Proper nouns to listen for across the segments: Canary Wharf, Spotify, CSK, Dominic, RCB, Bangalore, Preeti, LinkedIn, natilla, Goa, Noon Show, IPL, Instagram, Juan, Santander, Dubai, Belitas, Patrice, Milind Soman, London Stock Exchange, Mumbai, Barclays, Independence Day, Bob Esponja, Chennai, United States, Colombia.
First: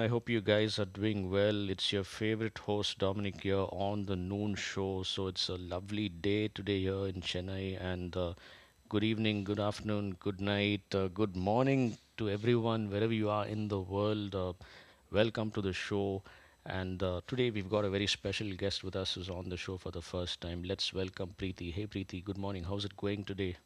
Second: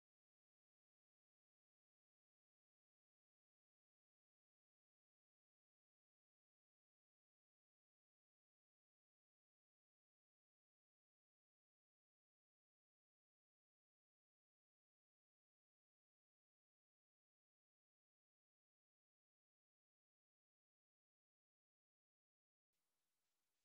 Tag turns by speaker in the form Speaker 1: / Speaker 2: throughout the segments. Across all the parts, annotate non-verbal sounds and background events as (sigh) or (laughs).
Speaker 1: I hope you guys are doing well. It's your favorite host Dominic here on the Noon Show. So it's a lovely day today here in Chennai. And Good evening, good afternoon, good night, good morning to everyone wherever you are in the world. Welcome to the show. And Today we've got a very special guest with us who's on the show for the first time. Let's welcome Preeti. Hey Preeti, good morning. How's it going today?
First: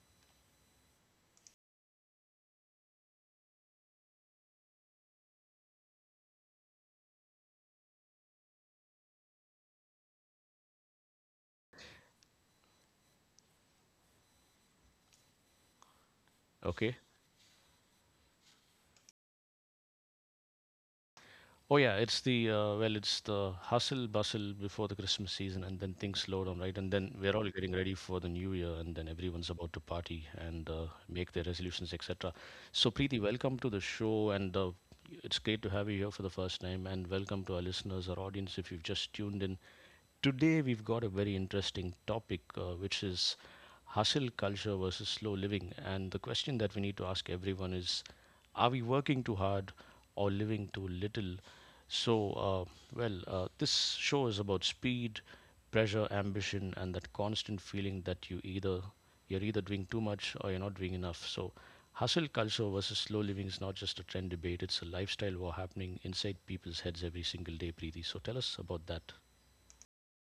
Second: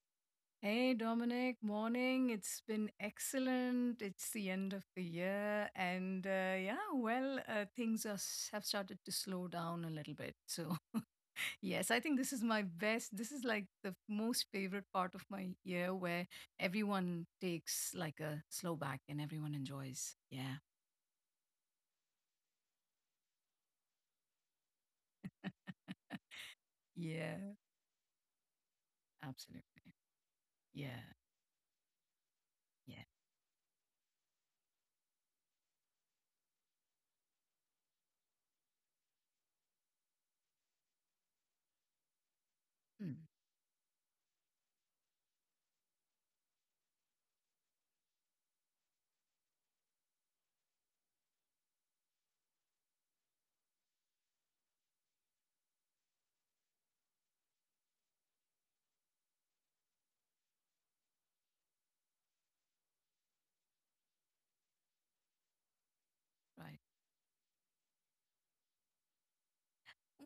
Speaker 2: Hey Dominic, morning. It's been excellent. It's the end of the year, and yeah, things have started to slow down a little bit. So, (laughs) yes, I think this is my best. This is like the most favorite part of my year where
Speaker 1: Okay.
Speaker 2: everyone takes like a slow back and everyone enjoys. Yeah,
Speaker 1: Oh yeah, it's the well, it's the hustle bustle before the Christmas season, and then things slow down, right? And
Speaker 2: (laughs)
Speaker 1: then we're
Speaker 2: yeah,
Speaker 1: all getting ready for the new year, and then everyone's about to
Speaker 2: absolutely.
Speaker 1: party and
Speaker 2: Yeah,
Speaker 1: make their resolutions, etc. So,
Speaker 2: yeah.
Speaker 1: Preeti, welcome to the show, and it's great to have you here for the first time, and welcome to our listeners, our audience, if you've just tuned in. Today, we've got a very interesting topic, which
Speaker 2: Mm,
Speaker 1: is hustle culture versus slow living. And the question that we need to ask everyone is are we working too hard or living too little? So, uh, this show is about speed, pressure, ambition, and that constant feeling that you're either doing too much or you're not doing enough. So, hustle culture versus slow living is not just a trend debate; it's a lifestyle war happening inside people's
Speaker 2: right.
Speaker 1: heads every single day. Preeti, so tell us about that.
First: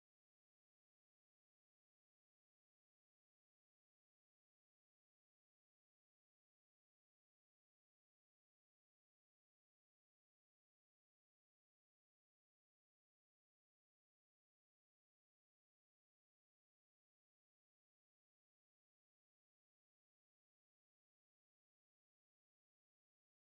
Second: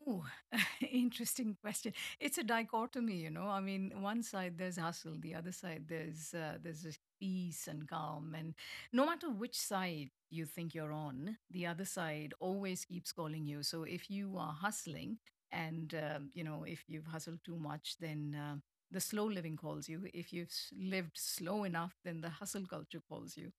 Speaker 2: Ooh, (laughs) interesting question. It's a dichotomy, you know. I mean, one side there's hustle, the other side there's this peace and calm, and no matter which side you think you're on, the other side always keeps calling you. So if you are hustling, and you know, if you've hustled too much, then the slow living calls you. If you've lived slow enough, then the hustle culture calls you.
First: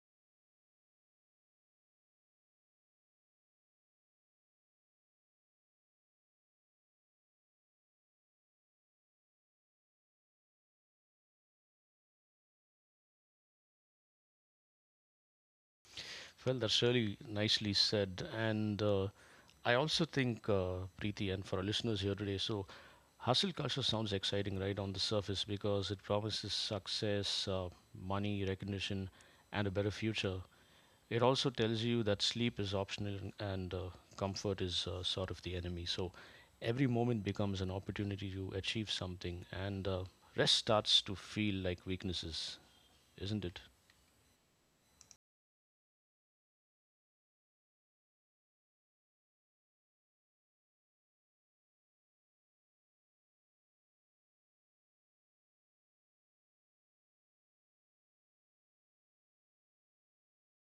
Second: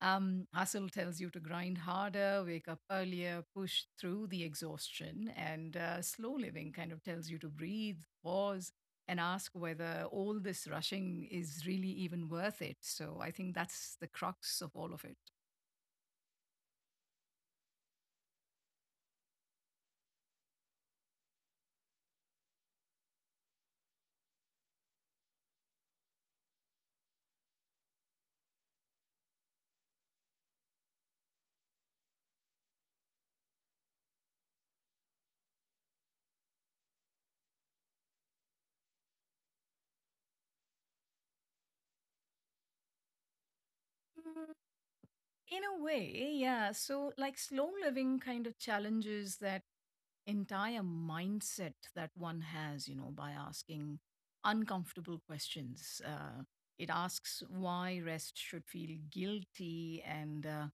Speaker 2: Hustle tells you to grind harder, wake up earlier, push through the exhaustion, and slow living kind of tells you to breathe, pause, and ask whether all this rushing is really even worth it. So I think that's the crux of all of it.
Speaker 1: Well, that's really nicely said. And I also think, Preeti, and for our listeners here today, so hustle culture sounds exciting, right, on the surface because it promises success, money, recognition, and a better future. It also tells you that sleep is optional and comfort is sort of the enemy. So every moment becomes an opportunity to achieve something, and rest starts to feel like weaknesses, isn't it?
Speaker 2: Mm, in a way, yeah. So, like, slow living kind of challenges that entire mindset that one has, you know, by asking uncomfortable questions. It asks why rest should feel guilty and,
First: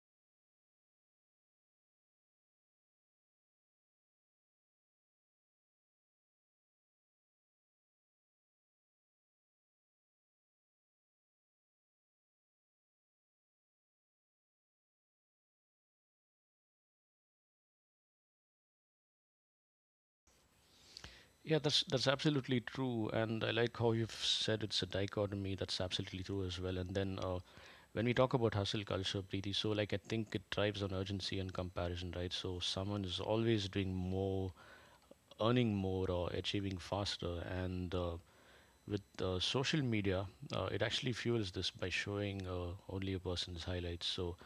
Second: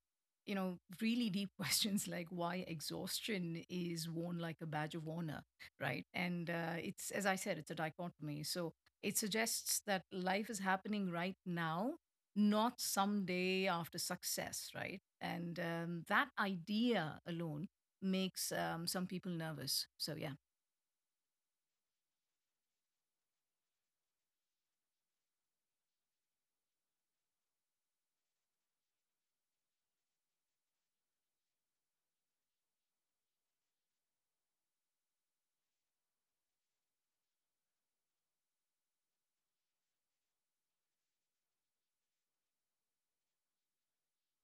Speaker 2: you know, really deep (laughs) questions like why exhaustion is worn like a badge of honor, right? And it's, as I said, it's a dichotomy. So it suggests that life is happening right now, not someday after success, right? And that idea alone makes some people nervous. So yeah.
Speaker 1: Yeah, that's absolutely true, and I like how you've said it's a dichotomy. That's absolutely true as well. And then When we talk about hustle culture, Preeti, so like I think it thrives on urgency and comparison, right? So someone is always doing more, earning more, or achieving faster. And with social media, it actually fuels this by showing only a person's highlights. So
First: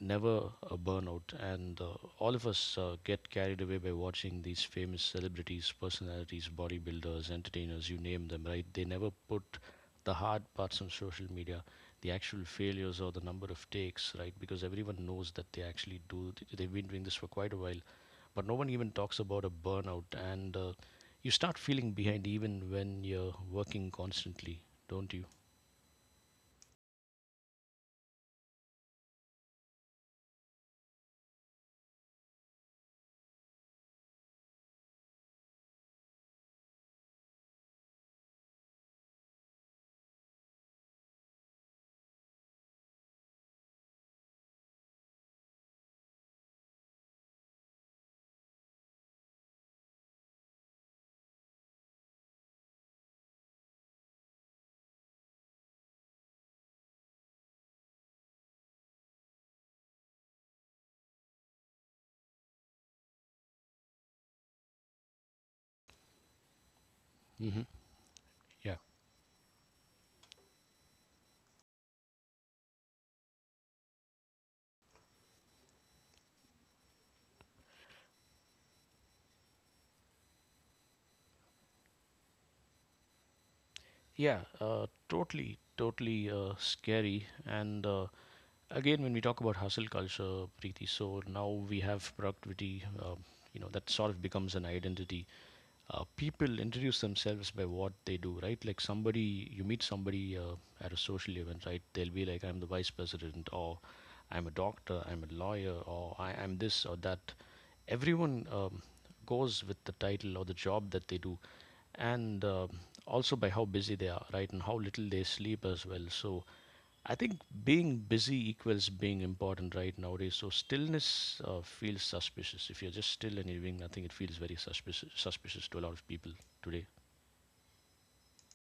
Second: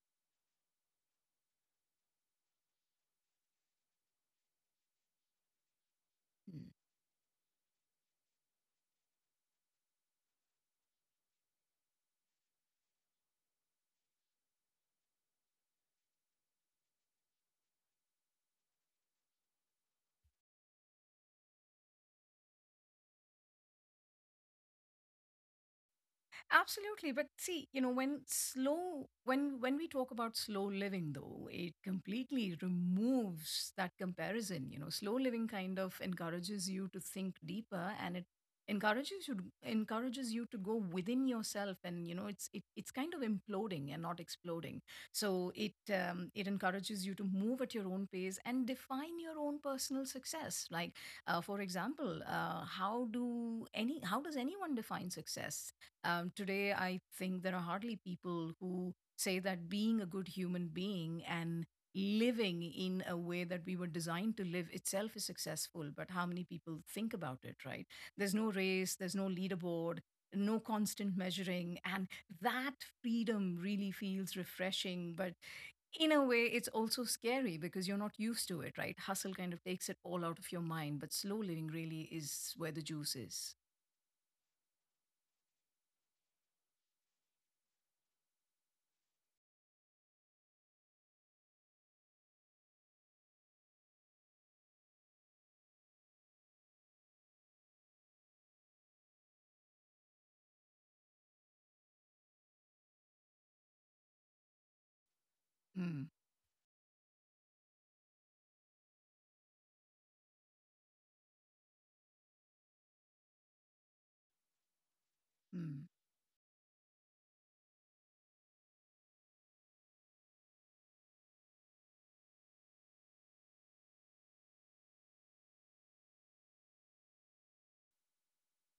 Speaker 1: never a burnout and all of us get carried away by watching these famous celebrities, personalities,
Speaker 2: Hmm.
Speaker 1: bodybuilders, entertainers, you name them, right? They never put the hard parts on social media, the actual failures or the number of takes, right? Because everyone knows that they actually do, they've been doing this for quite a while, but no one even talks about a burnout. And You start feeling behind even when you're working constantly, don't you?
Speaker 2: Absolutely, but see, you know, when we talk about slow living though, it completely removes that comparison, you know. Slow living kind of encourages you to think deeper and it encourages you to go within yourself, and you know it's kind of imploding and not exploding. So it it encourages you to move at your own pace and define your own personal success. Like for example, how does anyone define success today? I think there are hardly people who say that being a good human being and living in a way that we were designed to live itself is successful. But how many people think about it,
Speaker 1: Hmm.
Speaker 2: right? There's no
Speaker 1: Yeah.
Speaker 2: race, there's no leaderboard, no constant measuring. And that freedom really feels refreshing. But in a way, it's also scary because you're not used to it, right? Hustle kind of takes it all out of your mind, but slow living really is where the juice is.
Speaker 1: Yeah, totally, totally, scary. And again, when we talk about hustle culture, Preeti, so now we have productivity, you know, that sort of becomes an identity. People introduce themselves by what they do, right? Like somebody, you meet somebody at a social event, right? They'll be like, I'm the vice president, or I'm a doctor, I'm a lawyer,
Speaker 2: Mm,
Speaker 1: or I am this or that. Everyone goes with the title or the job that they do and also by how busy they are, right, and how little they sleep
Speaker 2: mm.
Speaker 1: as well. So I think being busy equals being important right nowadays. So stillness feels suspicious. If you're just still and you're doing nothing, it feels very suspicious to a lot of people today.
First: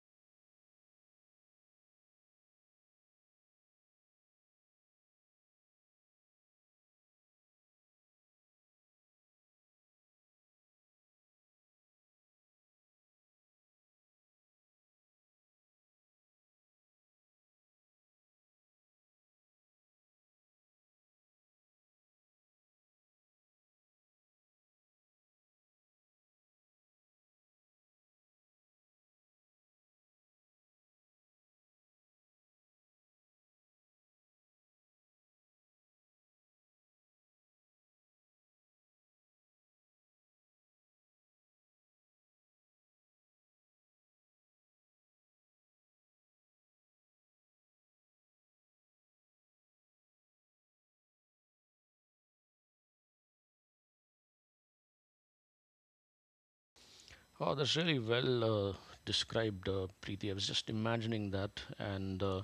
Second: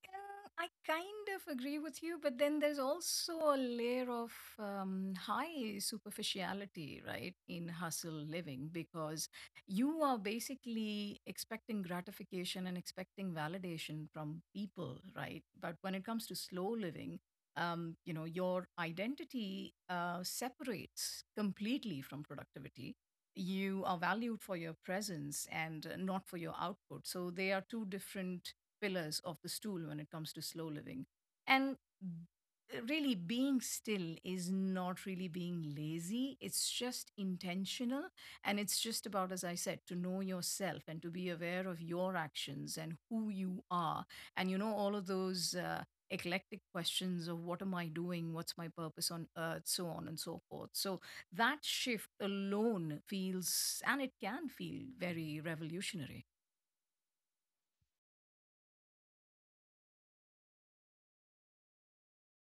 Speaker 2: I kind of agree with you, but then there's also a layer of high superficiality, right, in hustle living because you are basically expecting gratification and expecting validation from people, right? But when it comes to slow living, you know, your identity separates completely from productivity. You are valued for your presence and not for your output. So they are two different pillars of the stool when it comes to slow living. And really, being still is not really being lazy, it's just intentional. And it's just about, as I said, to know yourself and to be aware of your actions and who you are. And you know, all of those. Eclectic questions of what am I doing, what's my purpose on earth, so on and so forth. So that shift alone feels, and it can feel, very revolutionary.
Speaker 1: Oh, that's really well described, Preeti. I was just imagining that, and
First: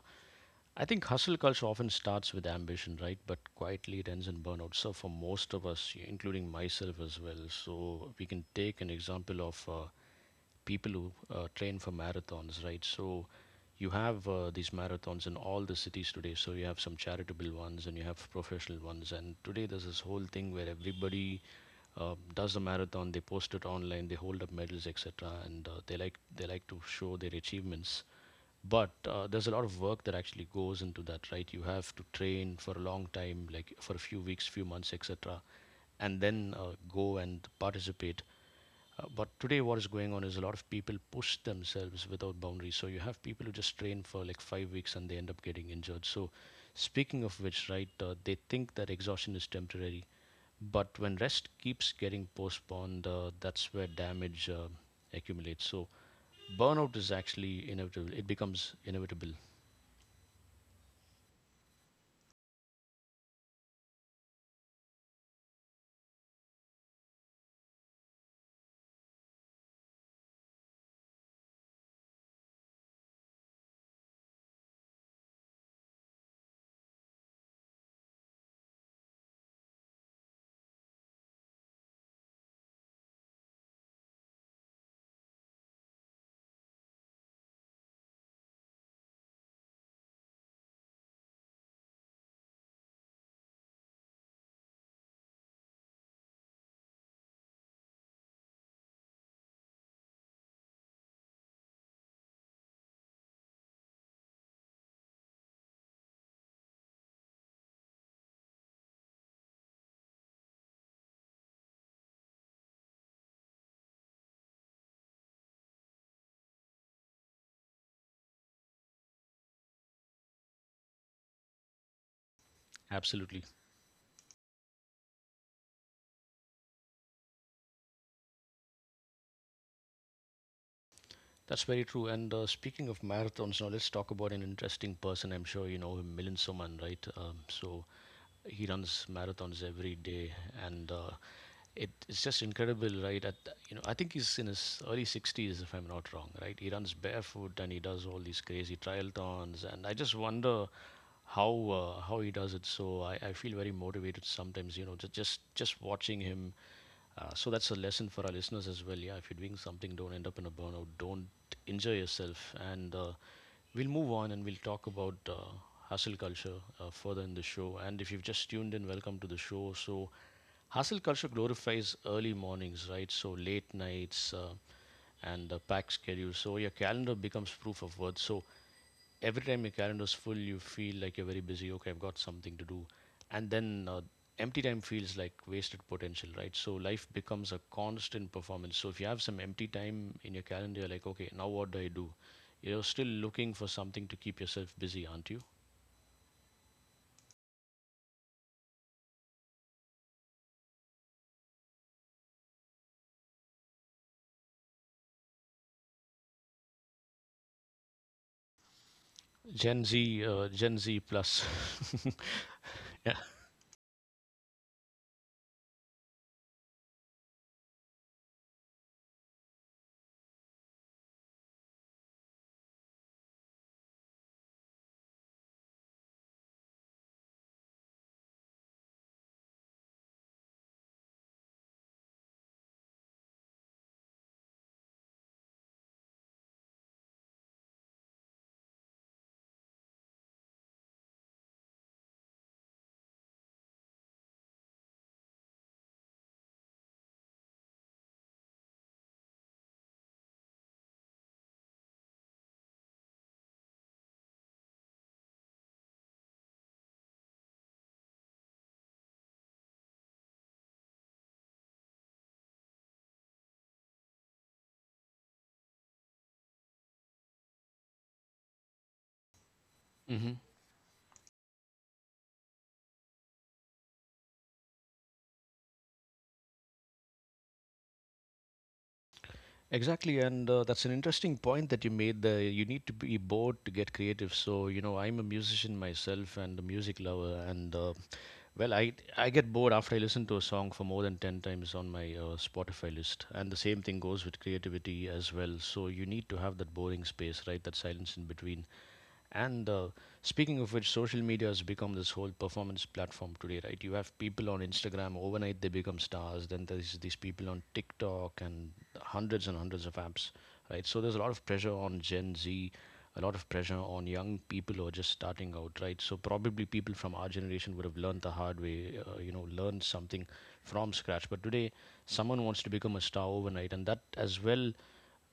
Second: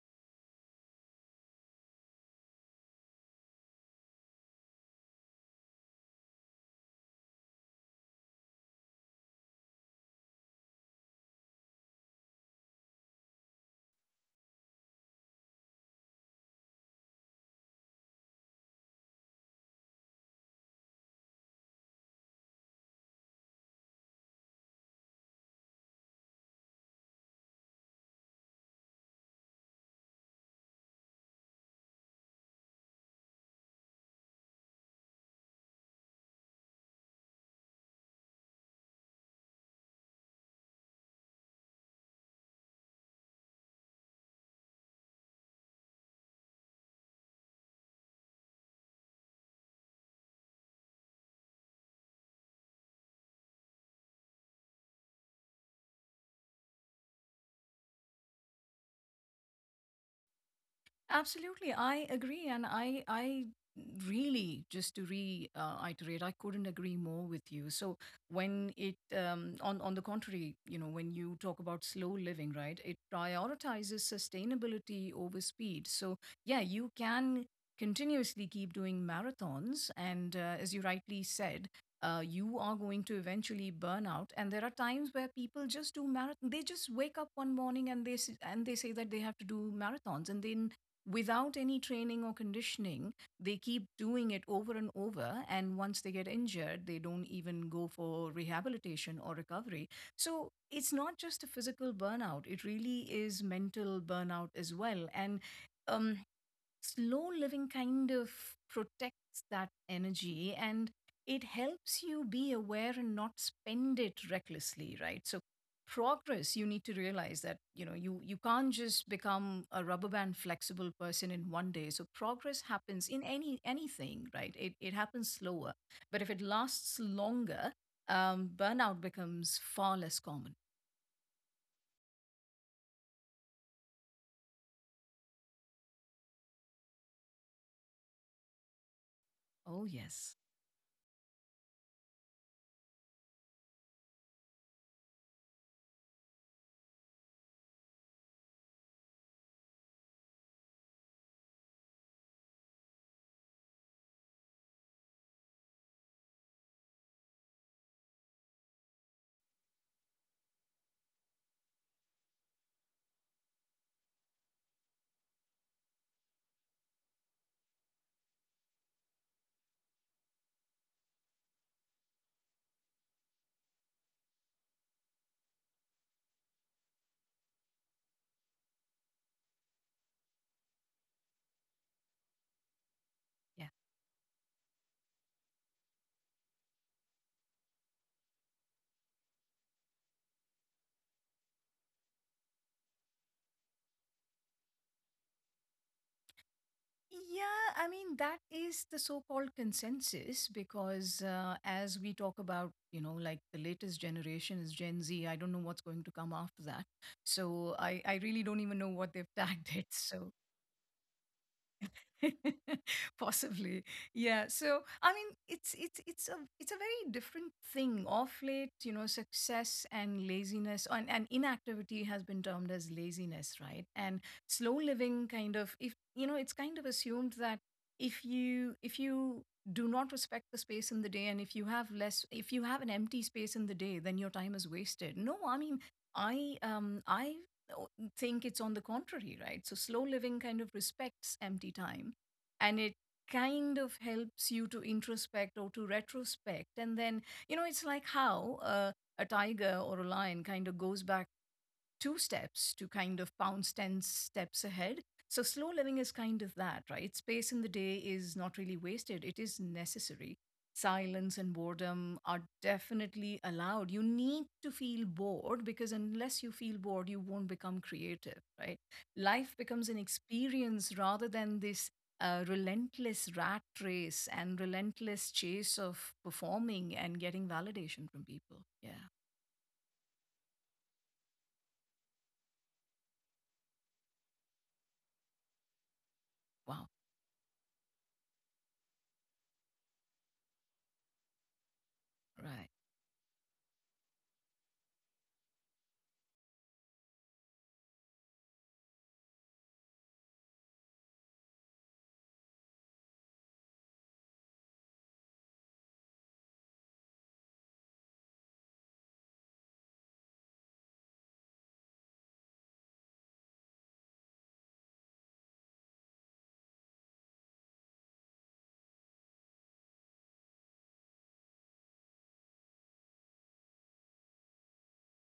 Speaker 1: I think hustle culture often starts with ambition, right? But quietly it ends in burnout. So for most of us, including myself as well, so we can take an example of people who train for marathons, right? So you have these marathons in all the cities today. So you have some charitable ones and you have professional ones. And today there's this whole thing where everybody does a marathon, they post it online, they hold up medals, etc. And they like to show their achievements. But there's a lot of work that actually goes into that, right? You have to train for a long time, like for a few weeks, few months, etc, and then go and participate, but today, what is going on is a lot of people push themselves without boundaries. So you have people who just train for like five weeks and they end up getting injured. So, speaking of which, right, they think that exhaustion is temporary, but when rest keeps getting postponed, that's where damage accumulates. So, burnout is actually inevitable. It becomes inevitable.
Speaker 2: Absolutely, I agree, and I really, just to reiterate, I couldn't agree more with you. So when it on the contrary, you know, when you talk about slow living, right, it prioritizes sustainability over speed. So yeah, you can continuously keep doing marathons, and as you rightly said. You are going to eventually burn out, and there are times where people just do marathon. They just wake up one morning and they say that they have to do marathons, and then without any training or conditioning they keep doing it over and over, and once they get injured they don't even go for rehabilitation or recovery. So it's not just a physical burnout, it really is mental burnout as well. And um slow living kind of protects that energy, and it helps you be aware and not spend it recklessly, right? So progress, you need to realize that, you know, you can't just become a rubber band flexible person in one day. So progress happens in
Speaker 1: Absolutely.
Speaker 2: anything, right? It happens slower, but if it lasts longer, burnout becomes far less common.
Speaker 1: That's very true. And Speaking of marathons, now let's talk about an interesting person. I'm sure you know him, Milind Soman, right? So he runs marathons
Speaker 2: Oh
Speaker 1: every day
Speaker 2: yes.
Speaker 1: and it's just incredible. Right, at you know, I think he's in his early 60s, if I'm not wrong, right? He runs barefoot and he does all these crazy triathlons, and I just wonder how he does it. So I feel very motivated sometimes. You know, just watching him. So that's a lesson for our listeners as well. Yeah, if you're doing something, don't end up in a burnout. Don't injure yourself. And We'll move on and we'll talk about hustle culture further in the show. And if you've just tuned in, welcome to the show. So hustle culture glorifies early mornings, right? So late nights. And Packed schedules. So your calendar becomes proof of worth. So every time your calendar's full, you feel like you're very busy. Okay, I've got something to do, and
Speaker 2: Yes.
Speaker 1: then uh, empty time feels like wasted potential, right? So life becomes a constant performance. So if you have some empty time in your calendar, you're like, okay, now what do I do? You're still looking for something to keep yourself busy, aren't you?
Speaker 2: Yeah, I mean, that is the so called consensus, because as we talk about, you know, like the latest generation is Gen Z, I don't know what's going to come after that. So I really don't even know what they've (laughs) tagged
Speaker 1: Gen
Speaker 2: it.
Speaker 1: Z,
Speaker 2: So
Speaker 1: Gen Z plus.
Speaker 2: (laughs)
Speaker 1: (laughs) Yeah.
Speaker 2: possibly. Yeah. So I mean it's a very different thing. Of late, you know, success and laziness and inactivity has been termed as laziness, right? And slow living kind of, if you know, it's kind of assumed that if you do not respect the space in the day, and if you have less if you have an empty space in the day, then your time is wasted. No, I mean I o- think it's on the contrary, right? So slow living kind of respects empty time and it kind of helps you to introspect or to retrospect. And then you know it's like how a tiger or a lion kind of goes back two steps to kind of pounce 10 steps ahead. So, slow living is kind of that, right? Space in the day is not really wasted, it is necessary. Silence and boredom are definitely allowed. You need to feel bored, because unless you feel bored, you won't become creative, right? Life becomes an
Speaker 1: Hmm.
Speaker 2: experience rather than this relentless rat race and relentless chase of performing and getting validation from people. Yeah.
Speaker 1: Exactly, and that's an interesting point that you made there. You need to be bored to get creative. So, you know, I'm a musician myself and a
Speaker 2: Wow.
Speaker 1: music lover, and well, I get bored after I listen to a song for more than 10 times on my
Speaker 2: Right.
Speaker 1: Spotify list. And the same thing goes with creativity as well. So you need to have that boring space, right? That silence in between. And Speaking of which, social media has become this whole performance platform today, right? You have people on Instagram, overnight they become stars. Then there's these people on TikTok and hundreds of apps, right? So there's a lot of pressure on Gen Z, a lot of pressure on young people who are just starting out, right? So probably people from our generation would have learned the hard way, you know, learned something from scratch. But today, someone wants to become a star overnight, and that as well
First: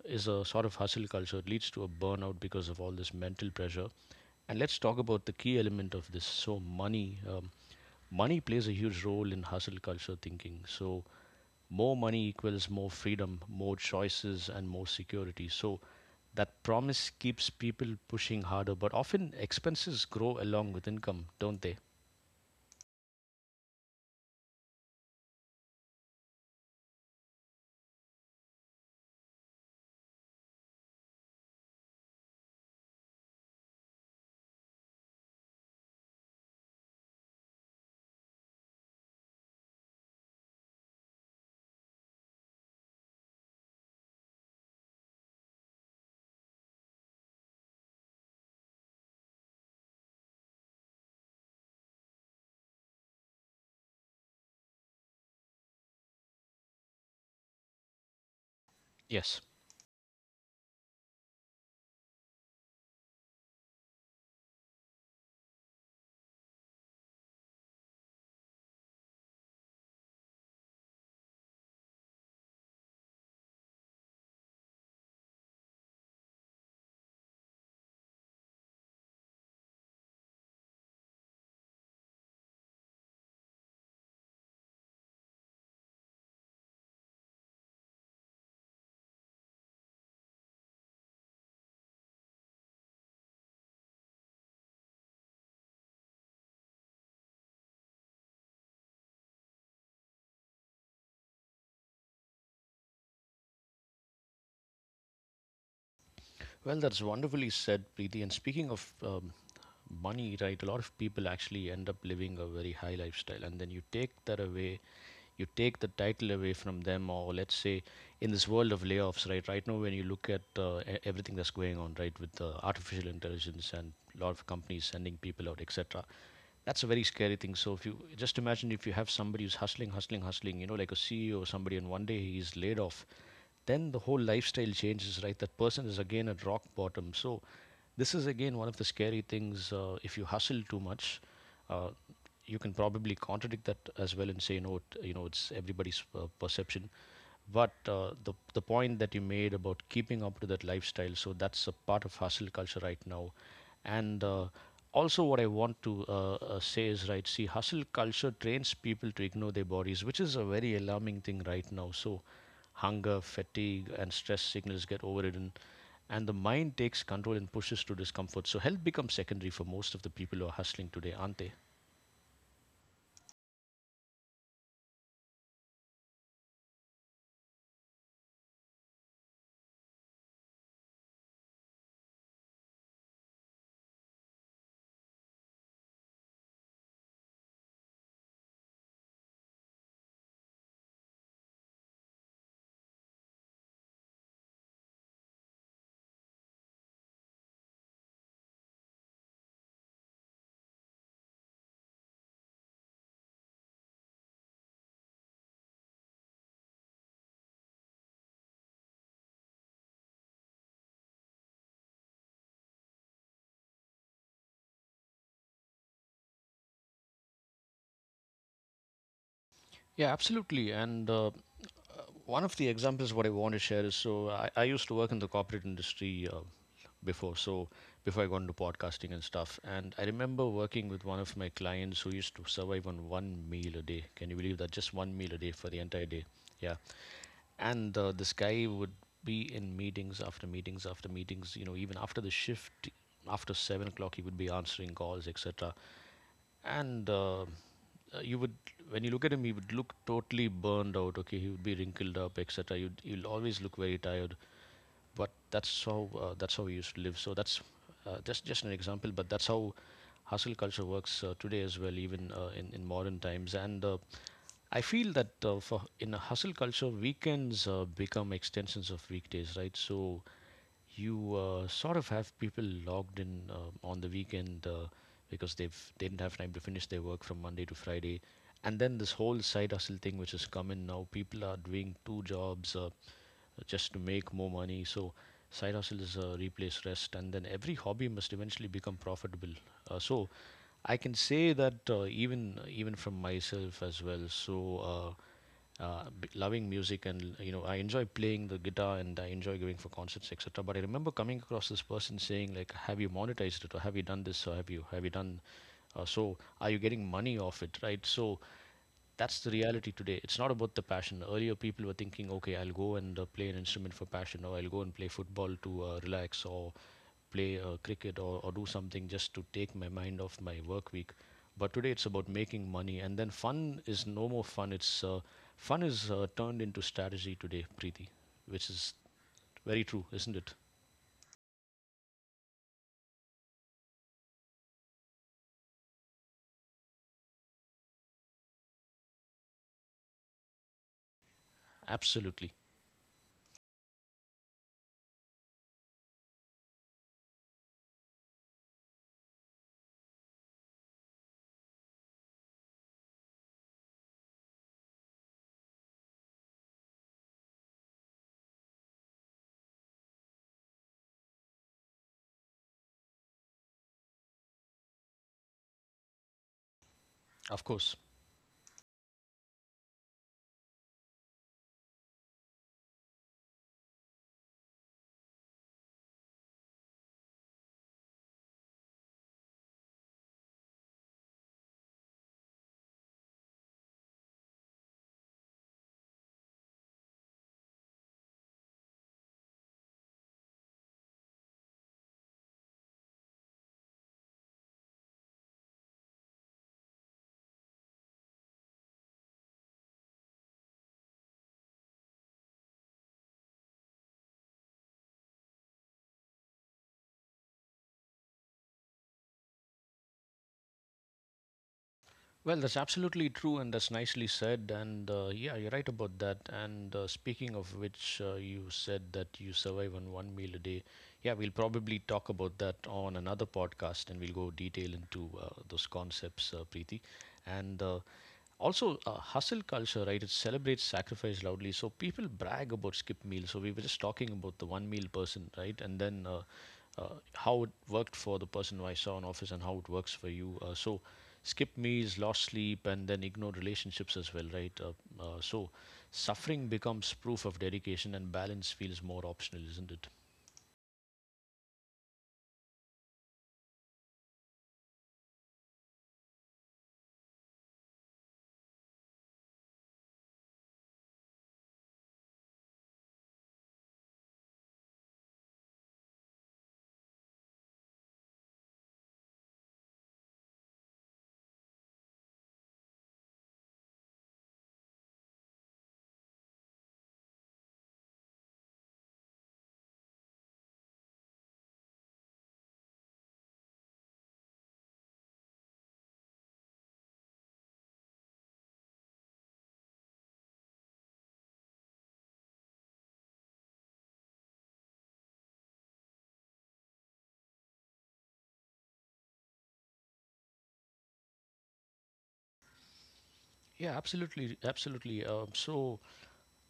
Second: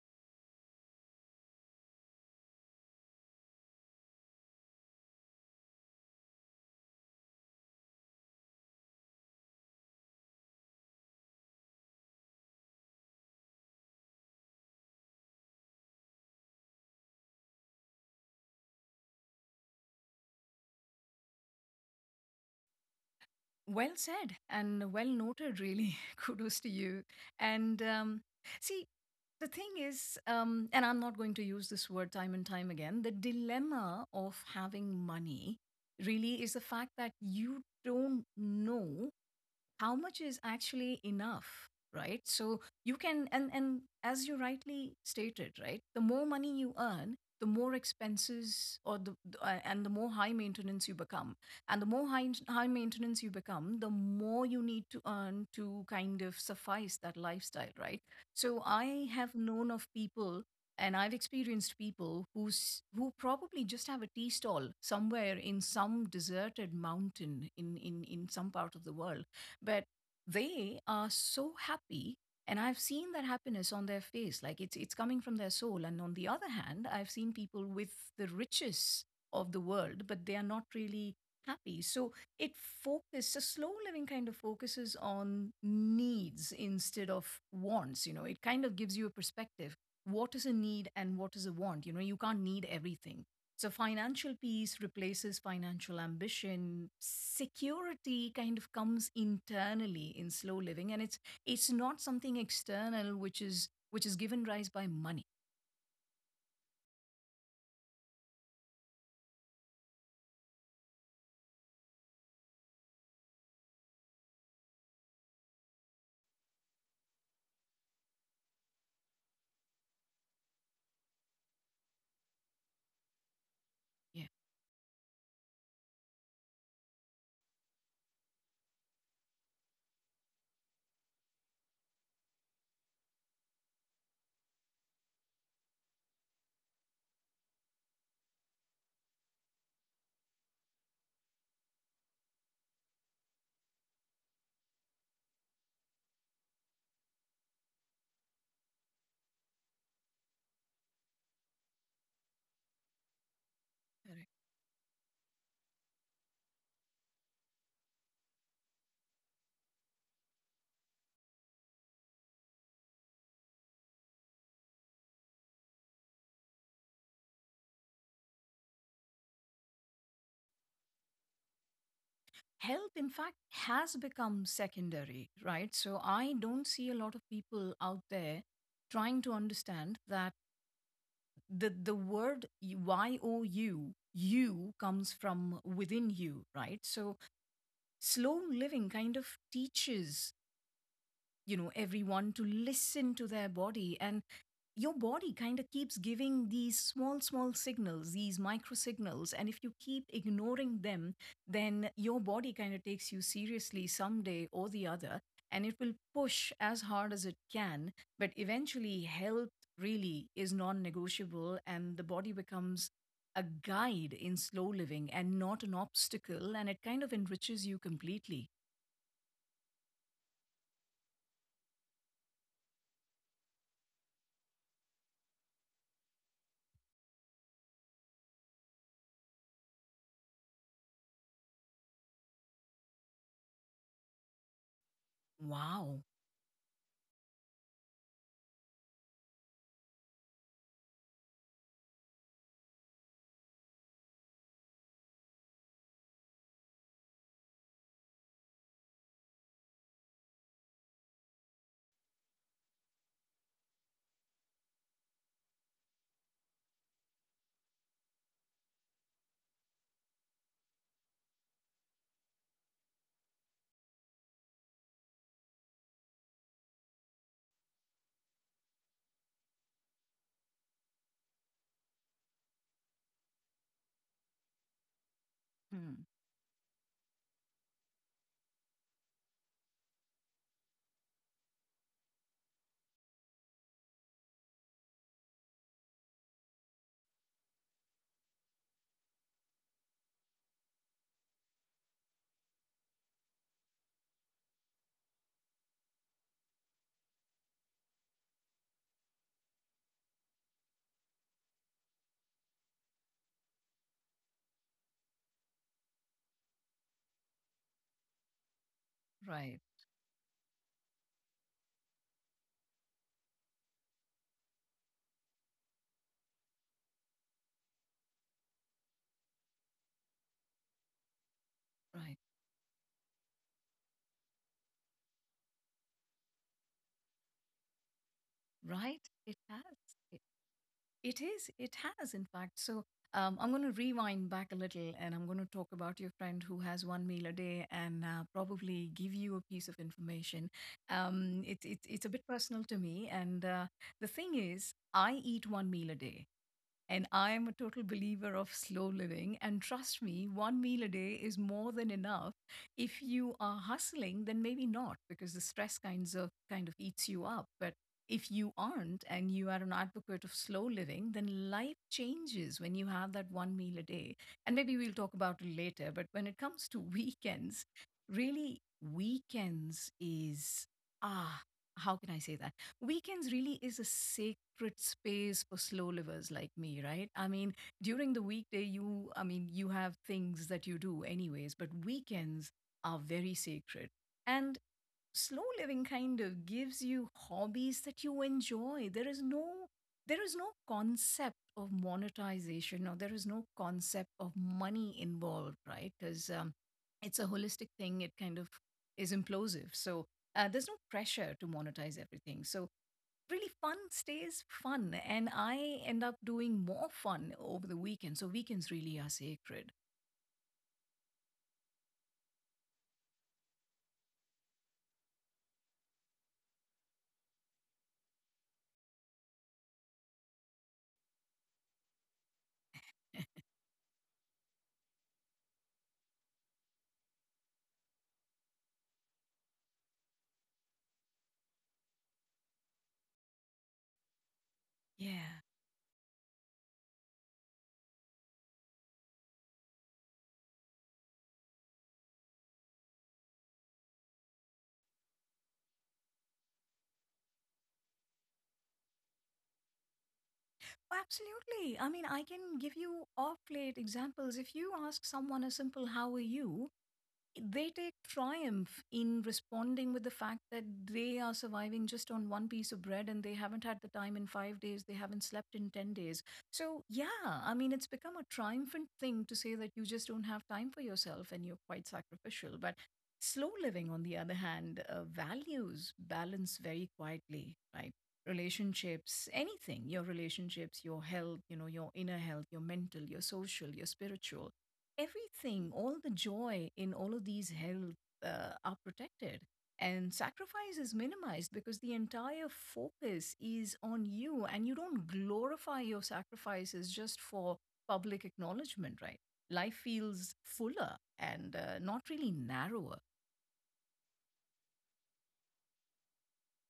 Speaker 1: is a sort of hustle culture. It leads to a burnout because of all this mental pressure. And let's talk about the key element of this. So, money. Money plays a huge role in hustle culture thinking. So, more money equals more freedom, more choices, and more security. So, that promise keeps people pushing harder, but often expenses grow along with income, don't they?
Speaker 2: Well said and well noted, really. (laughs) Kudos to you. And see, the thing is, and I'm not going to use this word time and time again, the dilemma of having money really is the fact that you don't know how much is actually enough, right? So you can, and as you rightly stated, right, the more money you earn, the more expenses, or the and the more high maintenance you become, and the more high maintenance you become, the more you need to earn to kind of suffice that lifestyle, right? So I have
Speaker 1: Yes.
Speaker 2: known of people, and I've experienced people who probably just have a tea stall somewhere in some deserted mountain in some part of the world, but they are so happy. And I've seen that happiness on their face, like it's coming from their soul. And on the other hand, I've seen people with the riches of the world, but they are not really happy. So it focuses, a slow living kind of focuses on needs instead of wants, you know. It kind of gives you a perspective: what is a need and what is a want. You know, you can't need everything. So financial peace replaces financial ambition. Security kind of comes internally in slow living, and it's not something external which is given rise by money.
Speaker 1: Well, that's wonderfully said, Preeti. And speaking of money, right? A lot of people actually end up living a very high lifestyle, and then you take that away, you take the title away from them, or let's say in this world of layoffs, right? Right now, when you look at everything that's going on, right, with artificial intelligence and a
Speaker 2: Yeah.
Speaker 1: lot of companies sending people out, etc., that's a very scary thing. So if you just imagine if you have somebody who's hustling, hustling, hustling, you know, like a CEO or somebody, and one day he's laid off, then the whole lifestyle changes, right? That person is again at rock bottom. So this is again one of the scary things. If you hustle too much, uh, you can probably contradict that as well and say no, you know, it's everybody's perception. But the point that you made about keeping up to that lifestyle, so that's a part of hustle culture right now, and
Speaker 2: Correct.
Speaker 1: uh, also what I want to say is right. See, hustle culture trains people to ignore their bodies, which is a very alarming thing right now. So, hunger, fatigue, and stress signals get overridden, and the mind takes control and pushes to discomfort. So, health becomes secondary for most of the people who are hustling today, are not they?
Speaker 2: Health, in fact, has become secondary, right? So I don't see a lot of people out there trying to understand that the word Y O U, you, comes from within you, right? So slow living kind of teaches, you know, everyone to listen to their body. And your body kind of keeps giving these small signals, these micro signals, and if you keep ignoring them, then your body kind of takes you seriously someday or the other, and it will push as hard as it can. But eventually health really is non-negotiable, and the body becomes a guide in slow living and not an obstacle, and it kind of enriches you completely.
Speaker 1: Yeah, absolutely. And one of the examples what I want to share is so I used to work in the corporate industry. Before so before I got into podcasting and stuff. And I remember working with one of my clients who used to survive on one meal a day. Can you believe that? Just one meal a day for the
Speaker 2: Wow.
Speaker 1: entire day. Yeah. And this guy would be in meetings after meetings after meetings, you know, even after the shift. After 7 o'clock he would be answering calls etc. And you would, when you look at him, he would look totally burned out. Okay, he would be wrinkled up etc. He will always look very tired, but that's how, that's how we used to live. So that's just an example, but that's how hustle culture works today as well, even in modern times. And I feel that for in a hustle culture, weekends become extensions of weekdays, right? So you sort of have people logged in on the weekend, because
Speaker 2: Hmm.
Speaker 1: they didn't have time to finish their work from Monday to Friday. And then this whole side hustle thing, which has come in now, people are doing two jobs. Just to make more money. So side hustle is replace rest, and then every hobby must eventually become profitable. So I can say that even from myself as well. So uh, loving music, and you know I enjoy playing the guitar and I enjoy going for concerts etc. But I remember coming across this person saying like, "Have you monetized it? Or have you done this? Or have you done?" So are you getting money off it, right? So that's the
Speaker 2: Right,
Speaker 1: reality today. It's not about the passion. Earlier, people were thinking, okay, I'll go and play an instrument for passion, or I'll go and play football to relax, or play cricket, or do something just to take my mind off my work week. But today, it's
Speaker 2: right.
Speaker 1: about making money, and then fun is no more fun. It's Fun is turned into strategy today, Preeti, which is
Speaker 2: Right? It
Speaker 1: very
Speaker 2: has.
Speaker 1: true,
Speaker 2: It,
Speaker 1: isn't it?
Speaker 2: it is. It has, in fact. So I'm going to rewind back a little and I'm going to talk about your friend who has one meal a day, and probably give you a piece of information. It's a bit
Speaker 1: Absolutely,
Speaker 2: personal to me. And the thing is, I eat one meal a day. And I am a total believer of slow living. And trust me, one meal a day is more than enough. If you are hustling, then maybe not, because the stress kind of eats you up. But if you aren't and you are an advocate of slow living, then life changes when you have that one meal a day. And maybe we'll talk about it later. But when it comes to (laughs) weekends,
Speaker 1: of course.
Speaker 2: really, weekends is ah, how can I say that? Weekends really is a sacred space for slow livers like me, right? I mean, during the weekday, I mean, you have things that you do anyways, but weekends are very sacred. And slow living kind of gives you hobbies that you enjoy. There is no concept of monetization, or there is no concept of money involved, right? Because it's a holistic thing. It kind of is implosive. So there's no pressure to monetize everything, so really fun stays fun, and I end up doing more fun over the weekend. So weekends really are sacred.
Speaker 1: Well, that's absolutely true, and that's nicely said. And yeah, you're right about that. And speaking of which, you said that you survive on one meal a day. Yeah, we'll probably talk about that on another podcast, and we'll go detail into those concepts, Preeti. And also, hustle culture, right, it celebrates sacrifice loudly, so people brag about skip meals. So we were just talking about the one meal
Speaker 2: Yeah.
Speaker 1: person, right? And then how it worked for the person who I saw in office, and how it works for you, so skip meals, lost sleep, and then ignored relationships as well, right? So suffering becomes proof of dedication and balance feels more optional, isn't it?
Speaker 2: Oh, absolutely. I mean, I can give you off late examples. If you ask someone a simple how are you, they take triumph in responding with the fact that they are surviving just on one piece of bread and they haven't had the time in 5 days, they haven't slept in 10 days. So, yeah, I mean, it's become a triumphant thing to say that you just don't have time for yourself and you're quite sacrificial. But slow living, on the other hand, values balance very quietly, right? Relationships, anything, your relationships, your health, your inner health, your mental, your social, your spiritual, everything, all the joy in all of these health are protected. And sacrifice is minimized because the entire focus is on you, and you don't glorify your sacrifices just for public acknowledgement, right? Life feels fuller and not really narrower.
Speaker 1: Yeah, absolutely, absolutely.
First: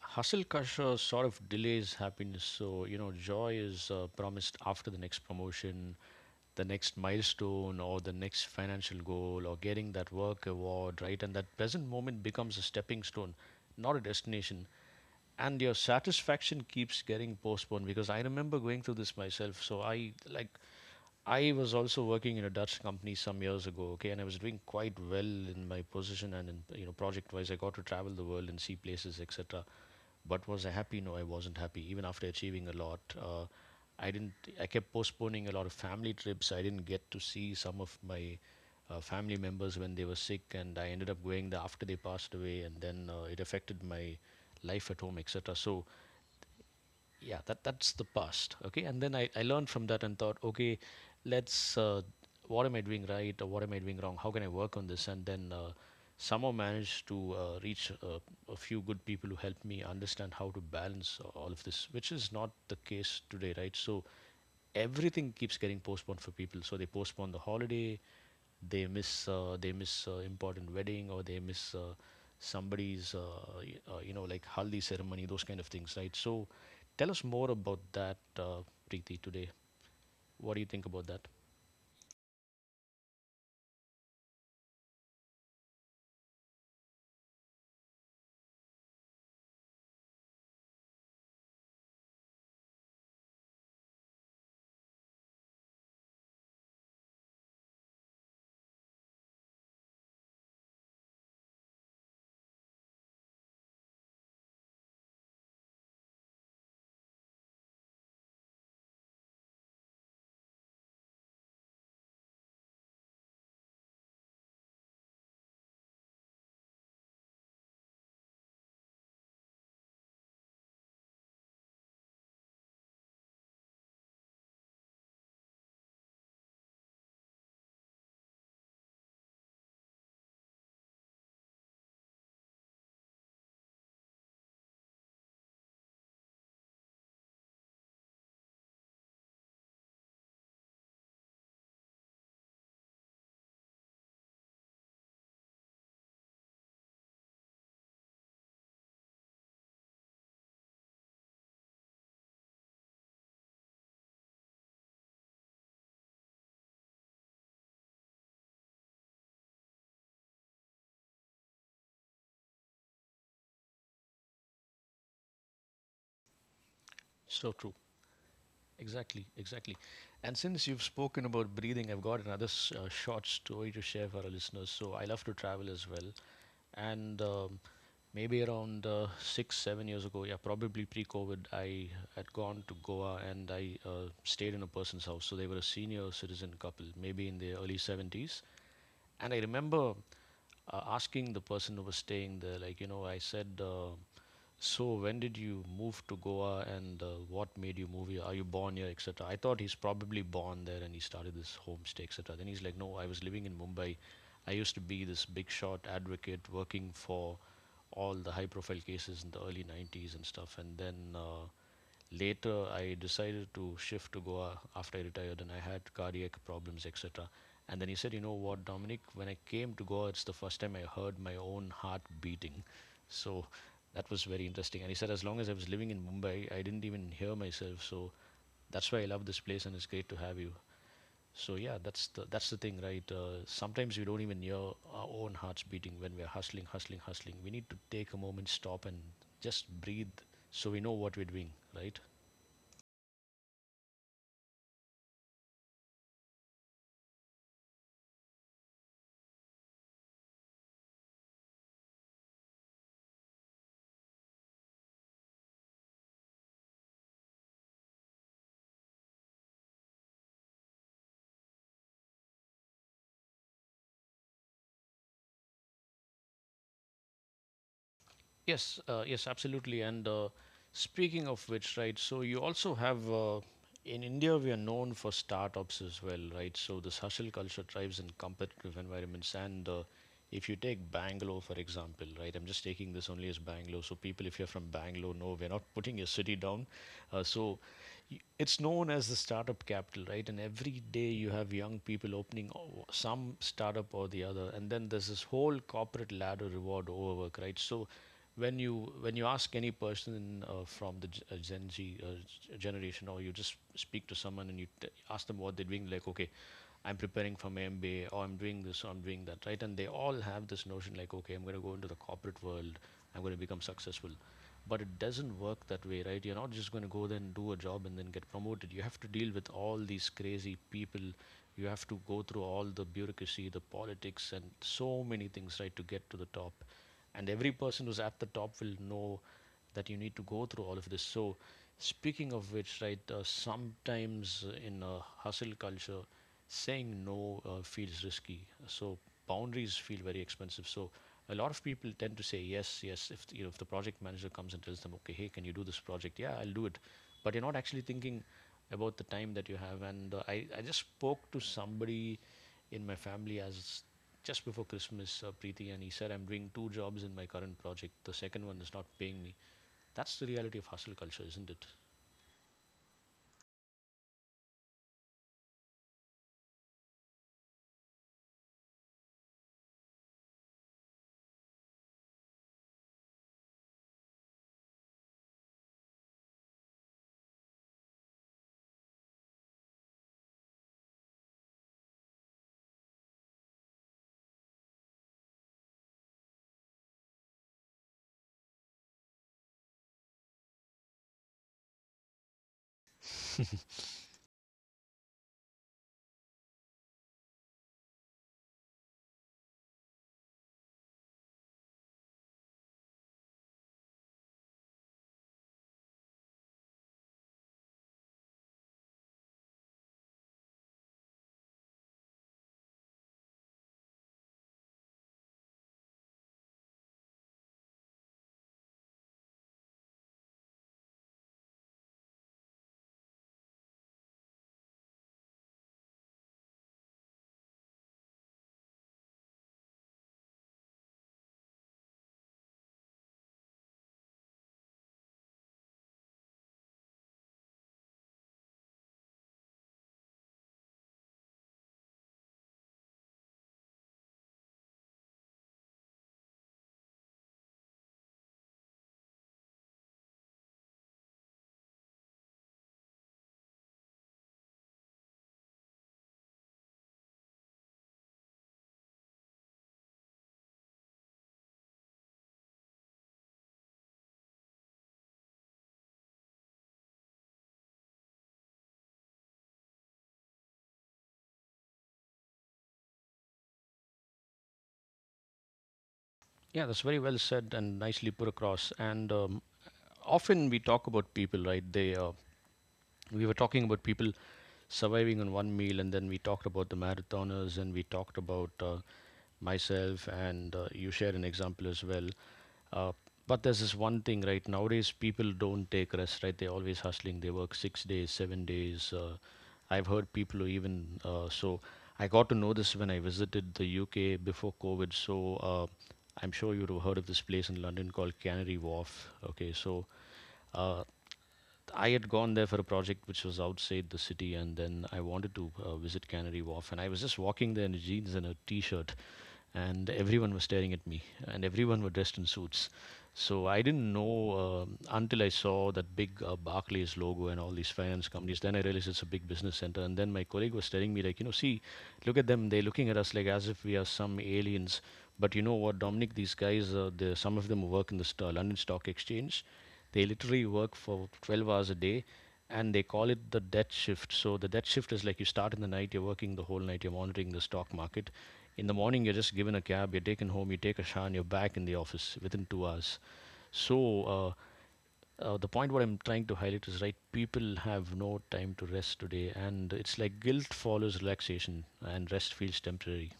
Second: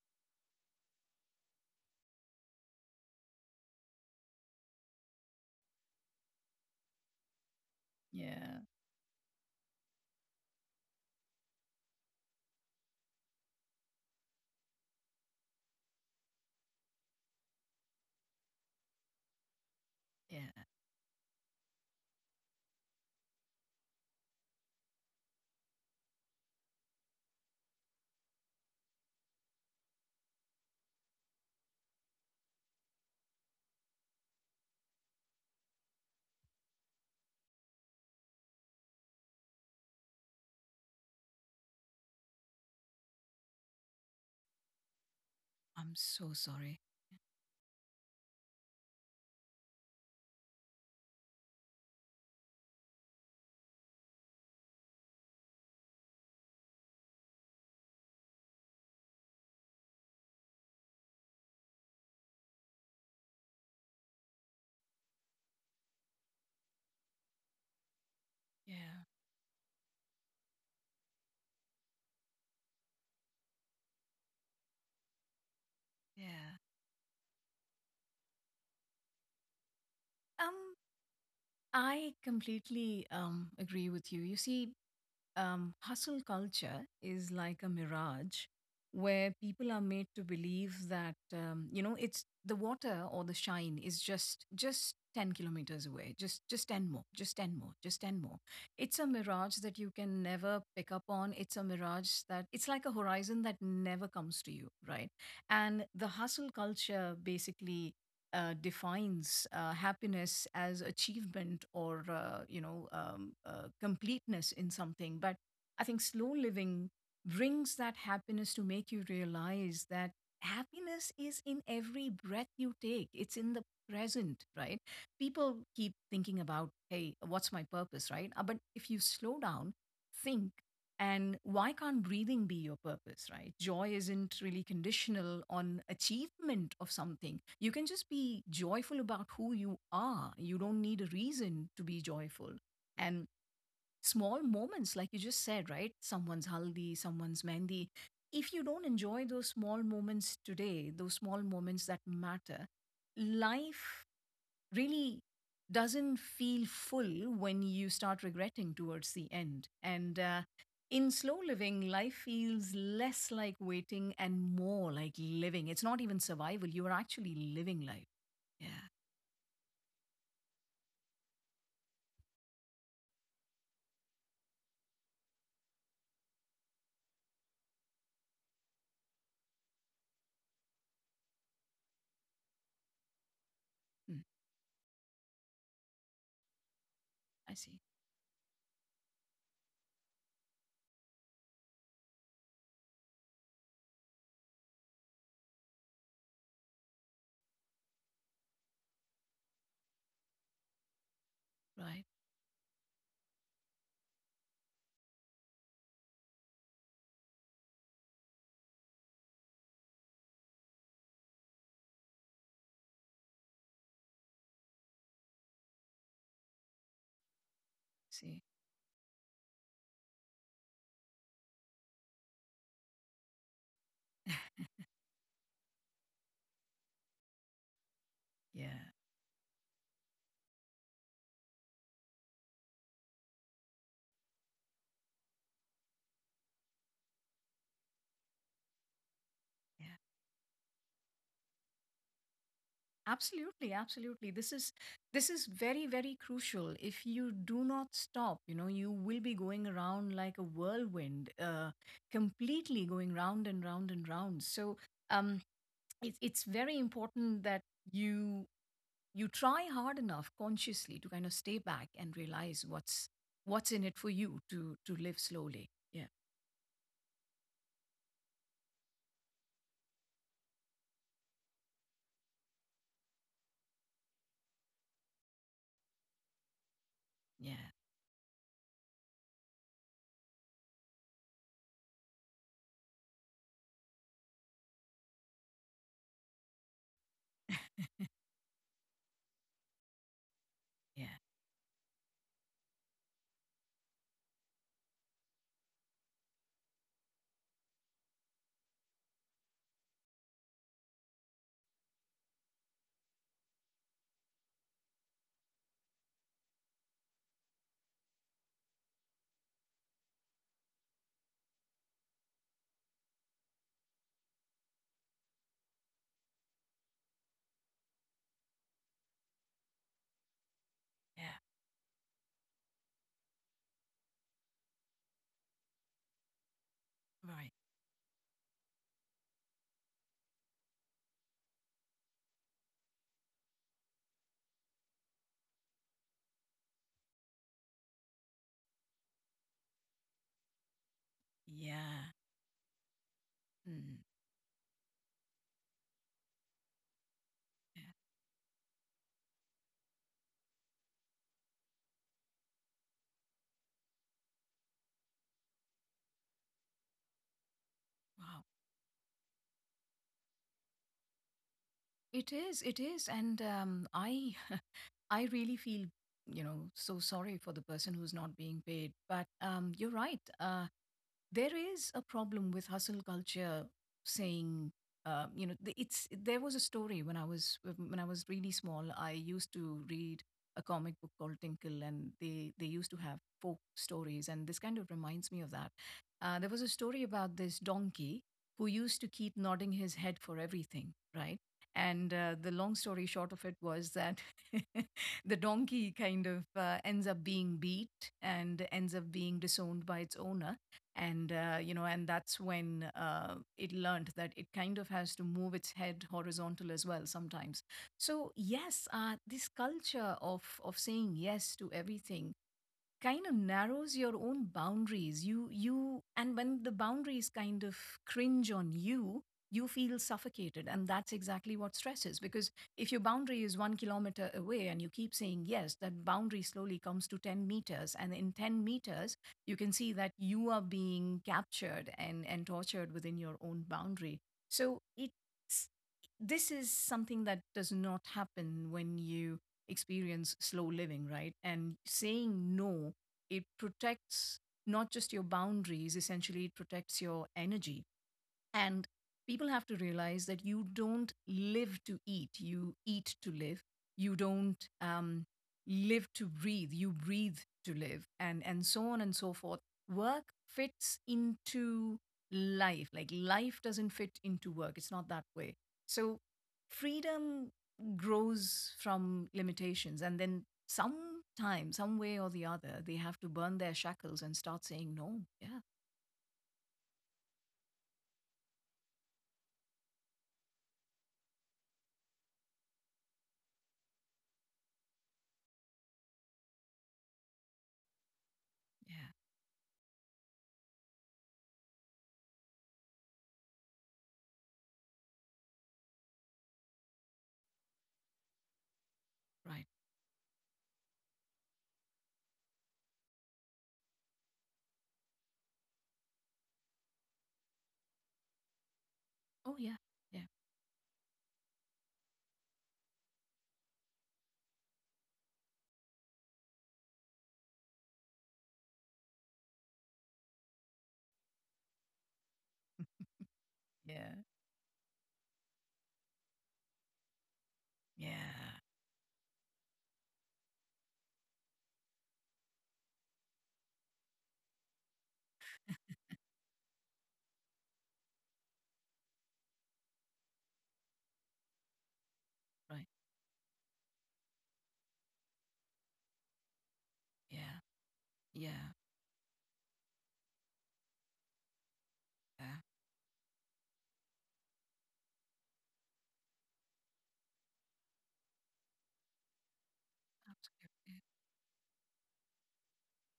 Speaker 1: Hustle culture sort of delays happiness. So, you know, joy is promised after the next promotion, the next milestone, or the next
Speaker 2: Yeah,
Speaker 1: financial goal, or getting that work award, right? And that present moment becomes a stepping stone, not a destination. And your satisfaction keeps getting postponed, because I remember going through this myself. So, I
Speaker 2: yeah.
Speaker 1: like I was also working in a Dutch company some years ago, okay, and I was doing quite well in my position and in, you know, project wise. I got to travel the world and see places, etc. But was I happy? No, I wasn't happy. Even after achieving a lot, I didn't. I kept postponing a lot of family trips. I didn't get to see some of my family members when they were sick, and I ended up going there after they passed away, and then it affected my life at home, etc. So
Speaker 2: I'm so sorry.
Speaker 1: yeah, that's the past, okay. And then I learned from that and thought, okay, let's what am I doing right, or what am I doing wrong, how can I work on this? And then somehow managed to reach a few good people who helped me understand how to balance all of this, which is not the case today, right? So everything keeps getting postponed for people, so they postpone the holiday, they
Speaker 2: Yeah,
Speaker 1: miss important wedding, or they miss somebody's you know, like haldi ceremony, those kind of things, right? So
Speaker 2: yeah.
Speaker 1: tell us more about that, Preeti, today. What do
Speaker 2: Um,
Speaker 1: you think about that?
Speaker 2: I completely agree with you. You see, hustle culture is like a mirage, where people are made to believe that it's the water, or the shine is just 10 kilometers away. Just 10 more, just 10 more, just 10 more. It's a mirage that you can never pick up on. It's a mirage that it's like a horizon that never comes to you, right? And the hustle culture basically defines happiness as achievement, or completeness in something. But I think slow living brings that happiness to make you realize that happiness is in every breath you take. It's in the present, right? People keep thinking about, hey, what's my purpose, right? But if you slow down, think, and why can't breathing be your purpose, right? Joy isn't really conditional on achievement of something. You can just be joyful about who you are. You don't need a reason to be joyful. And small moments, like you just said, right? Someone's haldi, someone's mehndi. If you don't enjoy those small moments today, those small moments that matter, life really doesn't feel full when you start regretting towards the end. And in slow living, life feels less like waiting and more like living. It's not even survival, you are actually
Speaker 1: So true.
Speaker 2: living life. Yeah.
Speaker 1: Exactly, exactly. And since you've spoken about breathing, I've got another short story to share for our listeners. So I love to travel as well. And maybe around six, 7 years ago, yeah, probably pre-COVID, I had gone to Goa and I
Speaker 2: Mm,
Speaker 1: stayed in a person's house. So they were a senior citizen couple, maybe in their
Speaker 2: I see.
Speaker 1: early 70s. And I remember asking the person who was staying there, like, you know, I said, so when did you move to Goa, and what made you move here? Are you born here, etc.? I thought he's probably born there and he started this homestay,
Speaker 2: Right.
Speaker 1: etc. Then he's like, no, I was living in Mumbai. I used to be this big shot advocate working for all the high profile cases in the early 90s and stuff. And then later, I decided to shift to Goa after I retired, and I had cardiac problems, etc. And then he said, "You know
Speaker 2: See.
Speaker 1: what, Dominic, when I came to Goa, it's the first time I heard my own heart beating." So that was very
Speaker 2: (laughs)
Speaker 1: interesting. And he said, "As long as I was living in Mumbai, I didn't even hear myself. So
Speaker 2: Yeah.
Speaker 1: that's why I love this place, and it's great to have you." So yeah, that's the, that's the thing, right? Sometimes we don't even hear our own hearts beating when we're hustling, hustling, hustling. We need to take a moment, stop, and just
Speaker 2: Yeah.
Speaker 1: breathe, so we know what we're doing, right?
Speaker 2: Absolutely, absolutely. This is very, very crucial. If you do not stop, you will be going around like a whirlwind, completely going round and round and round. So um, it's very important that you you try hard enough consciously to kind of stay back and realize what's in it for you to live slowly. Yeah,
Speaker 1: Yes, yes, absolutely. And speaking of which, right, so you also have, in India, we are known for startups as well, right? So this hustle culture
Speaker 2: yeah,
Speaker 1: thrives in competitive environments. And if you take Bangalore, for example, right, I'm just taking this only as Bangalore. So people, if you're from Bangalore, no, we're not putting your city down. So it's known as the startup capital, right? And every day
Speaker 2: yeah,
Speaker 1: you have young people opening some startup or the other, and then there's this whole corporate ladder reward overwork, right? So when you when you ask any person from the Gen Z generation, or you just speak to someone and you ask them what they're doing, like, okay, I'm preparing for my MBA, or I'm doing this, or I'm doing that, right? And they all have this notion, like, okay, I'm going to go into the corporate world, I'm going to become successful. But it doesn't work that way, right? You're not just going to go there and do a job and then get promoted. You have to deal with all these crazy people,
Speaker 2: yeah.
Speaker 1: you have to go through all the bureaucracy, the politics, and so many things, right, to get to the top. And every
Speaker 2: Right.
Speaker 1: person who's at the top will know that you need to go through all of this. So speaking of which, right, sometimes in a hustle culture, saying no feels risky. So boundaries feel very expensive. So a lot of people
Speaker 2: Yeah.
Speaker 1: tend to say yes, yes. If you know, if the project
Speaker 2: Mm,
Speaker 1: manager comes and tells them, okay, hey, can you do this project? Yeah, I'll do it. But you're not actually
Speaker 2: yeah.
Speaker 1: thinking about the time that you have. And I just spoke to somebody in my family as, just before Christmas, Preeti, and he said, I'm doing two jobs in my current project. The
Speaker 2: Wow.
Speaker 1: second one is not paying me. That's the reality of hustle culture, isn't it? (laughs)
Speaker 2: It is, it is. And I (laughs) I really feel, so sorry for the person who's not being paid. But you're right. There is a problem with hustle culture saying you know the- it's there was a story. When I was really small, I used to read a comic book called Tinkle, and they used to have folk stories, and this kind of reminds me of that. There was a story about this donkey who used to keep nodding his head for everything, right? And the long story short of it was that, (laughs) the donkey kind of ends up being beat and ends up being disowned by its owner. And and that's when it learned that it kind of has to move its head horizontal as well sometimes. So yes, this culture of saying yes to everything kind of narrows your own boundaries. You And when the boundaries kind of cringe on you, you feel suffocated, and that's exactly what stress is. Because if your boundary is 1 kilometer away and you keep saying yes, that boundary slowly comes to 10 meters. And in 10 meters, you can see that you are being captured and tortured within your own boundary. So it's this is something that does not happen when you experience slow living, right? And saying no, it protects not just your boundaries. Essentially, it protects your energy. And people have to realize that you don't live to eat, you eat to live. You don't live to breathe, you breathe to live. And so on and so forth. Work fits into life, like life doesn't fit into work. It's not that way. So, freedom grows from limitations, and then, sometime, some way or the other, they have to burn their shackles and start saying, no. Yeah,
Speaker 1: Yeah, that's very well said and nicely put across. And often we talk about people, right? They We were talking about people surviving on one meal, and then we talked about the marathoners, and we talked about
Speaker 2: yeah,
Speaker 1: myself, and you shared an example as well. Uh, but there's this one thing, right? Nowadays, people don't take rest, right? They're always hustling. They work 6 days, 7 days.
Speaker 2: right.
Speaker 1: I've heard people who even I got to know this when I visited the UK before COVID. So I'm sure you'd have heard of this place in London called Canary Wharf. Okay,
Speaker 2: Oh, yeah,
Speaker 1: so
Speaker 2: yeah,
Speaker 1: uh, I had gone there for a project which was outside the city, and then I wanted to visit Canary Wharf. And I was just walking there in jeans and a t-shirt, and everyone was staring at me, and everyone were dressed in suits. So I didn't
Speaker 2: yeah.
Speaker 1: know until I saw that big Barclays logo and all these finance companies. Then
Speaker 2: Yeah.
Speaker 1: I realized it's a big business center. And then my colleague was telling me, like, you know, see, look at them. They're looking at us like as if we are some aliens. But you know what, Dominic? These guys, some of them work in the London Stock Exchange, they literally work for 12 hours a day, and they
Speaker 2: Right.
Speaker 1: call it the debt shift. So the debt shift is like you start in the night, you're working the whole night, you're monitoring the
Speaker 2: Yeah.
Speaker 1: stock market.
Speaker 2: Yeah.
Speaker 1: In the morning, you're just given a cab, you're taken home, you take a shower, and you're back in the office within
Speaker 2: Yeah.
Speaker 1: 2 hours. So the point what I'm trying to highlight is, right, people have no time to rest today, and it's like guilt
Speaker 2: Absolutely.
Speaker 1: follows relaxation, and rest feels temporary.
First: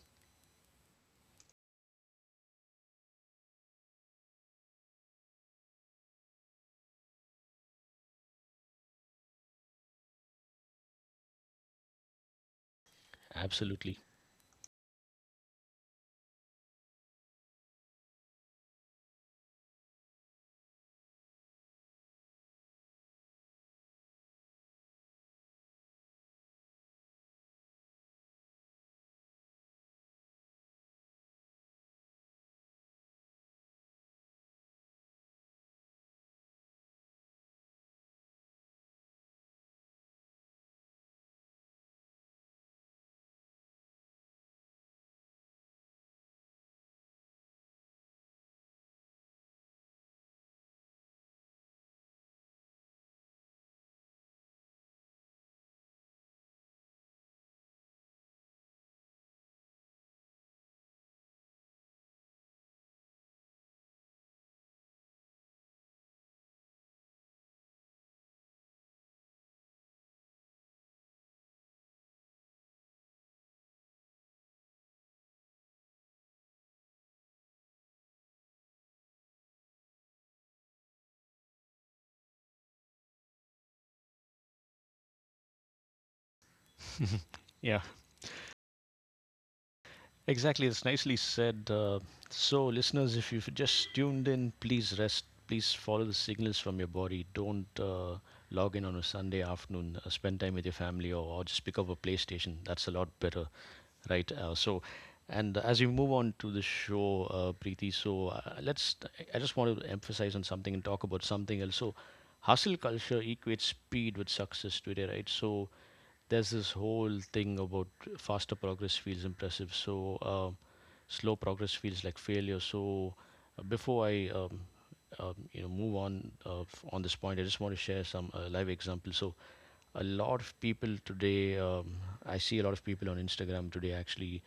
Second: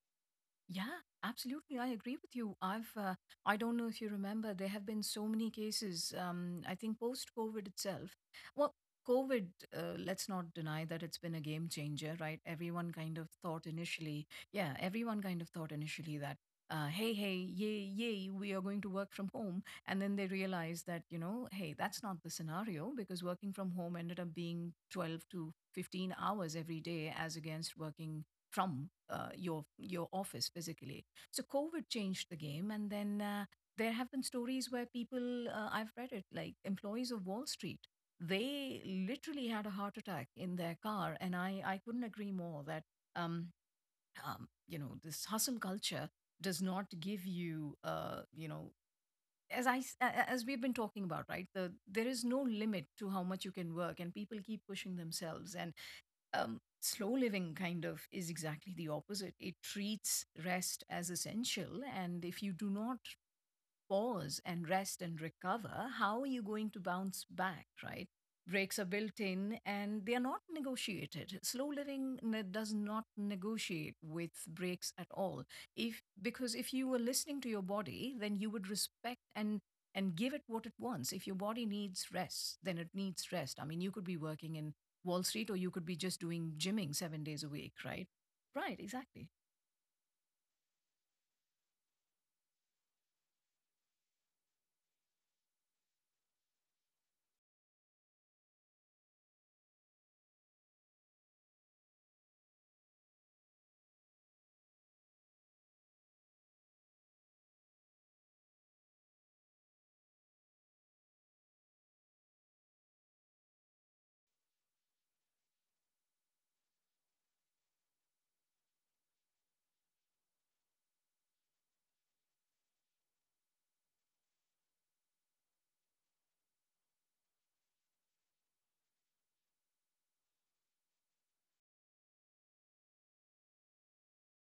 Speaker 2: Yeah, absolutely. I agree with you. I don't know if you remember. There have been so many cases. I think post COVID itself, well, COVID, let's not deny that it's been a game changer, right? Everyone kind of thought
Speaker 1: Absolutely.
Speaker 2: initially, yeah, everyone kind of thought initially that, hey, hey, yay, yay, we are going to work from home. And then they realized that, hey, that's not the scenario, because working from home ended up being 12 to 15 hours every day as against working from your office physically. So COVID changed the game. And then there have been stories where people I've read it, like, employees of Wall Street, they literally had a heart attack in their car. And I couldn't agree more that um, this hustle culture does not give you you know as as we've been talking about, right? There is no limit to how much you can work, and people keep pushing themselves. And slow living kind of is exactly the opposite. It treats rest as essential. And if you do not pause and rest and recover, how are you going to bounce back, right? Breaks are built in and they are not negotiated. Slow living does not negotiate with breaks at all. If Because if you were listening to your body, then you would respect and give it what it wants. If your body needs rest, then it needs rest. I mean, you could be working in Wall Street, or you could be just doing gymming 7
Speaker 1: (laughs)
Speaker 2: days a week,
Speaker 1: Yeah.
Speaker 2: right? Right, exactly.
Speaker 1: Exactly, that's nicely said. So, listeners, if you've just tuned in, please rest. Please follow the signals from your body. Don't log in on a Sunday afternoon. Spend time with your family or just pick up a PlayStation. That's a lot better, right? So, and as we move on to the show, Preeti, so let's. I just want to emphasize on something and talk about something else. So, hustle culture equates speed with success today, right? So, there's this whole thing about faster progress feels impressive. So slow progress feels like failure. So, before I you know, move on on this point, I just want to share some live examples. So a lot of people today, I see a lot of people on Instagram today actually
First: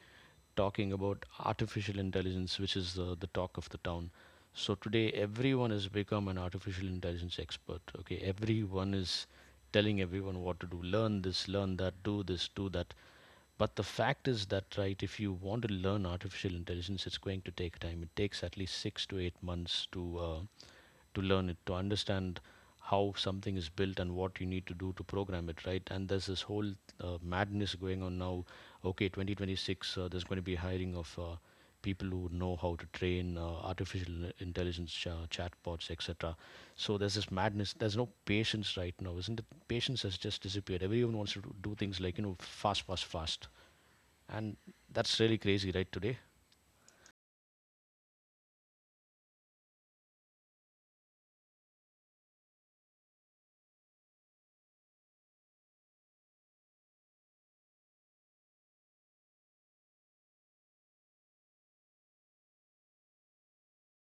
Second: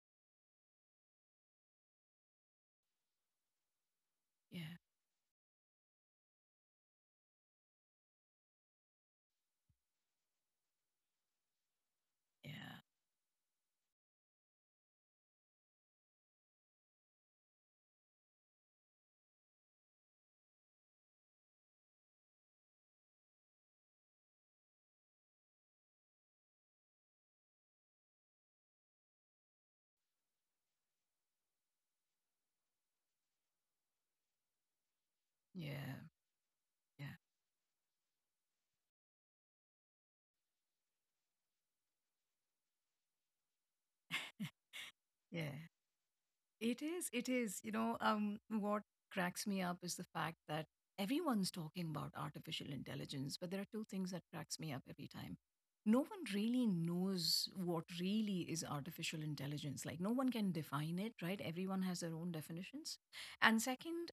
Speaker 1: talking about artificial intelligence, which is the talk of the town.
Speaker 2: Yeah.
Speaker 1: So today, everyone has become an artificial intelligence expert. Okay, everyone is telling everyone what to do, learn this, learn that, do this, do
Speaker 2: Yeah.
Speaker 1: that. But the fact is that, right, if you want to learn artificial intelligence, it's going to take time. It takes at least 6 to 8 months to learn it, to understand how something is built and what you need to do to program it, right? And there's this whole madness going on now. Okay, 2026, there's going to be hiring of people who know how to train artificial intelligence chatbots,
Speaker 2: Yeah.
Speaker 1: etc. So
Speaker 2: Yeah.
Speaker 1: there's this madness. There's no patience right now, isn't it? Patience has just disappeared. Everyone wants to do things like, you know, fast, fast, fast, and that's really
Speaker 2: Yeah.
Speaker 1: crazy, right? Today.
Speaker 2: It is. It is. What cracks me up is the fact that everyone's talking about artificial intelligence, but there are two things that cracks me up every time. No one really knows what really is artificial intelligence. Like, no one can define it, right? Everyone has their own definitions. And second,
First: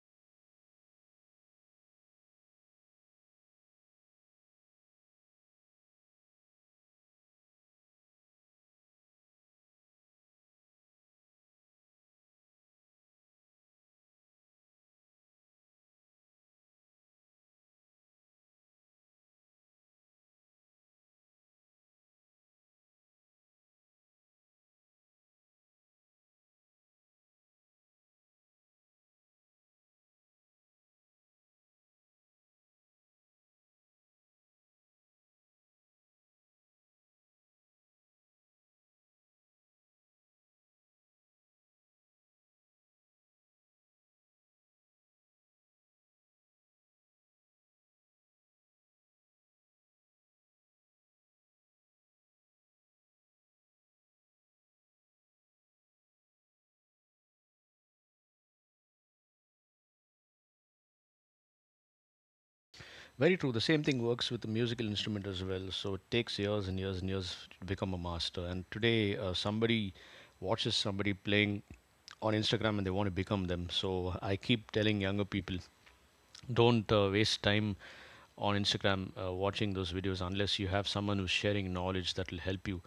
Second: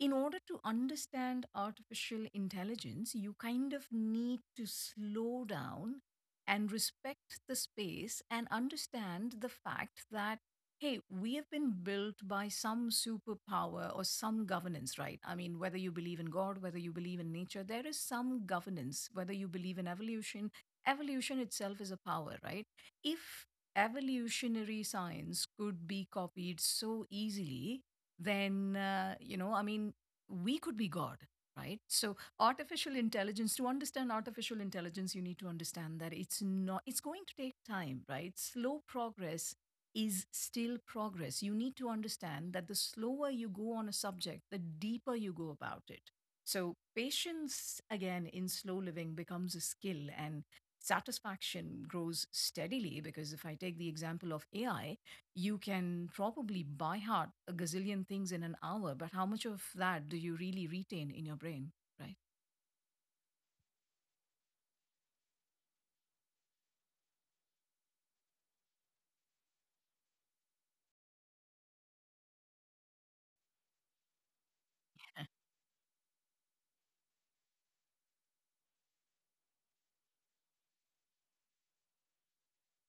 Speaker 2: in order to understand artificial intelligence, you kind of need to slow down and respect the space and understand the fact that, hey, we have been built by some superpower or some governance, right? I mean, whether you believe in God, whether you believe in nature, there is some governance. Whether you believe in evolution, evolution itself is a power, right? If evolutionary science could be copied so easily, then I mean we could be God, right? So artificial intelligence. To understand artificial intelligence, you need to understand that it's not it's going to take time, right? Slow progress is still progress. You need to understand that the slower you go on a subject, the deeper you go about it. So patience again in slow living becomes a skill, and satisfaction grows steadily. Because if I take the example of AI, you can probably by heart a gazillion things in an hour, but how much of that do you really retain in your brain? Right?
Speaker 1: Very true. The same thing works with the musical instrument as well. So it takes years and years and years to become a master. And today, somebody watches somebody playing on Instagram and they want to become them. So I keep telling younger
Speaker 2: (laughs)
Speaker 1: people, don't waste time on Instagram watching those videos unless you have someone who's sharing knowledge that will help you.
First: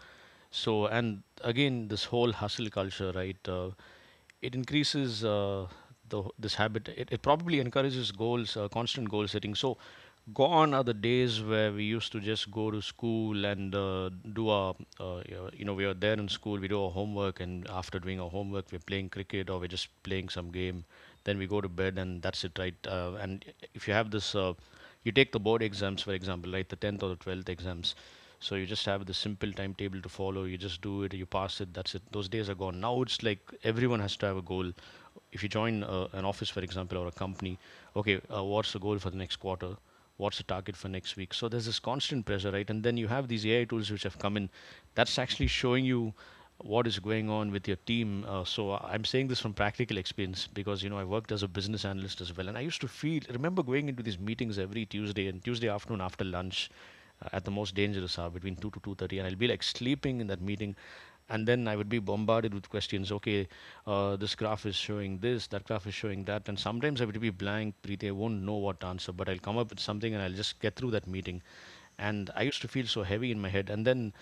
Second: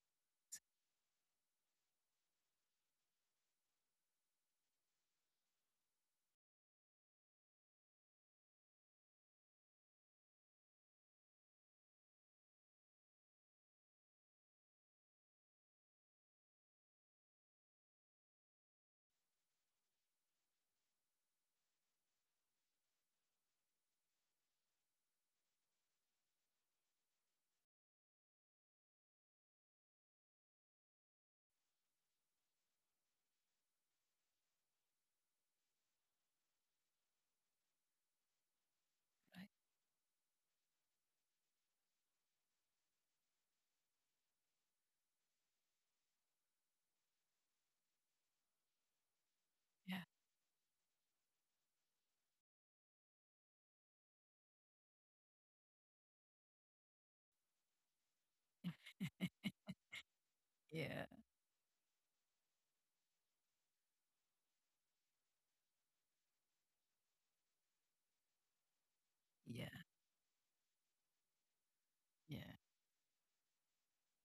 Speaker 1: So, and again, this whole hustle culture, right? It increases the this habit. It probably encourages goals, constant goal setting. So, gone are the days where we used to just go to school and do our, you know, we are there in school, we do our homework, and after doing our homework, we're playing cricket or we're just playing some game. Then we go to bed, and that's it, right? And if you have this you take the board exams, for example, right, the 10th or the 12th exams, so you just have the simple timetable to follow, you just do it, you pass it, that's it. Those days are gone. Now it's like everyone has to have a goal. If you join an office, for example, or a company, okay, what's the goal for the next
Speaker 2: Right.
Speaker 1: quarter, what's the target for next week? So there's this constant pressure, right? And then you have these AI tools which have come in, that's actually showing you what is going on with your team. So I'm saying this from practical experience because, you know, I worked as a business analyst as well, and I used to feel, remember going into these meetings every Tuesday, and Tuesday afternoon after lunch, at the most dangerous hour between 2 to 2:30,
Speaker 2: Yeah.
Speaker 1: and I'll
Speaker 2: (laughs)
Speaker 1: be like sleeping in that meeting.
Speaker 2: Yeah.
Speaker 1: And then I would be bombarded with questions. Okay, this graph is showing this, that graph is showing that, and sometimes I would be blank. Preeti, I won't know what to answer, but I'll come
Speaker 2: Yeah.
Speaker 1: up with something and I'll just get through that meeting. And I
Speaker 2: Yeah.
Speaker 1: used to feel so heavy in my head. And then,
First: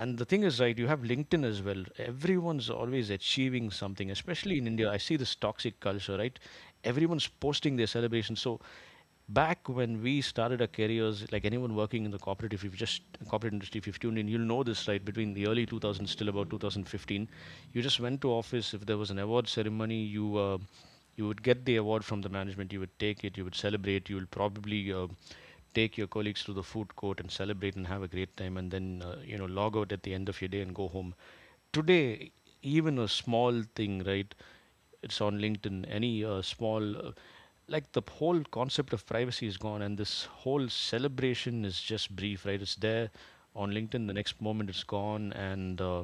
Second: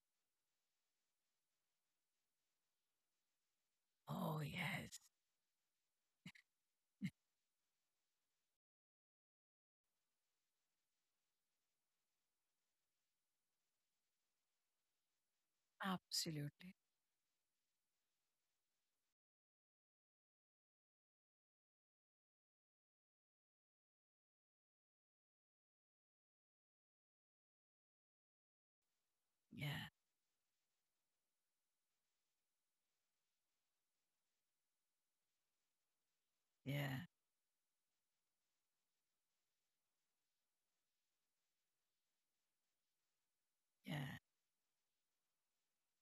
Speaker 1: and the thing is, right, you have LinkedIn as well. Everyone's always achieving something,
Speaker 2: Oh,
Speaker 1: especially in India. I
Speaker 2: yes.
Speaker 1: see this toxic culture, right? Everyone's posting their celebrations. So back when we started our careers, like anyone working in the corporate, if you've just if you've tuned in, you'll know this, right? Between the early 2000s till about
Speaker 2: Absolutely.
Speaker 1: 2015, you just went to office. If there was an award ceremony, you you would get the award from the management. You would take it. You would celebrate. You would probably take your colleagues to the food court and celebrate and have a great time, and then you know, log
Speaker 2: Yeah.
Speaker 1: out at the end of your day and go home. Today, even a small thing, right? It's on LinkedIn. Any small
Speaker 2: Yeah.
Speaker 1: like the whole concept of privacy is gone, and this whole celebration is just brief, right? It's there on LinkedIn, the
Speaker 2: Yeah.
Speaker 1: next moment it's gone, and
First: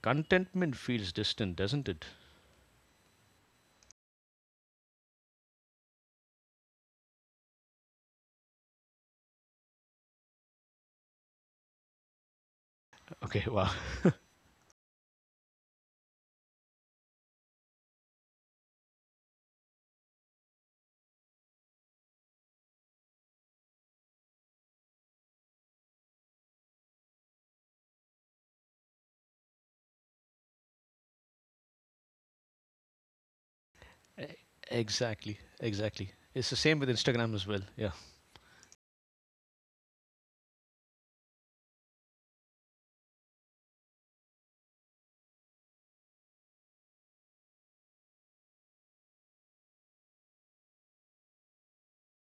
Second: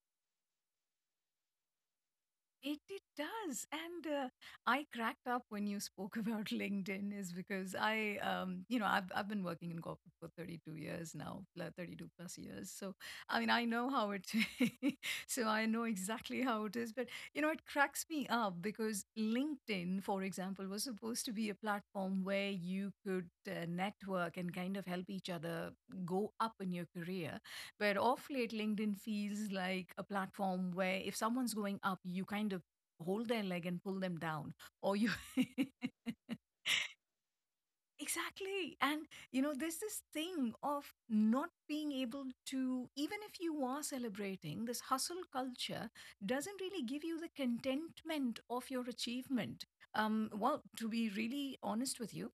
Speaker 1: contentment feels distant, doesn't it?
Speaker 2: It does. And I cracked up when you spoke about (laughs) LinkedIn, is because I, you know, I've been working in corporate for 32 years now, 32 plus years. So I
Speaker 1: Okay,
Speaker 2: mean, I
Speaker 1: wow.
Speaker 2: know how
Speaker 1: (laughs)
Speaker 2: it, (laughs) so I know exactly how it is. But you know, it cracks me up because LinkedIn, for example, was supposed to be a platform where you could network and kind of help each other go up in your career. But off late, LinkedIn feels like a platform where if someone's going up, you kind of hold their leg and pull them
Speaker 1: E-
Speaker 2: down. Or you.
Speaker 1: exactly,
Speaker 2: (laughs)
Speaker 1: exactly, it's the same with Instagram as well, yeah.
Speaker 2: Exactly. And, you know, there's this thing of not being able to, even if you are celebrating, this hustle culture doesn't really give you the contentment of your achievement. Well, to be really honest with you,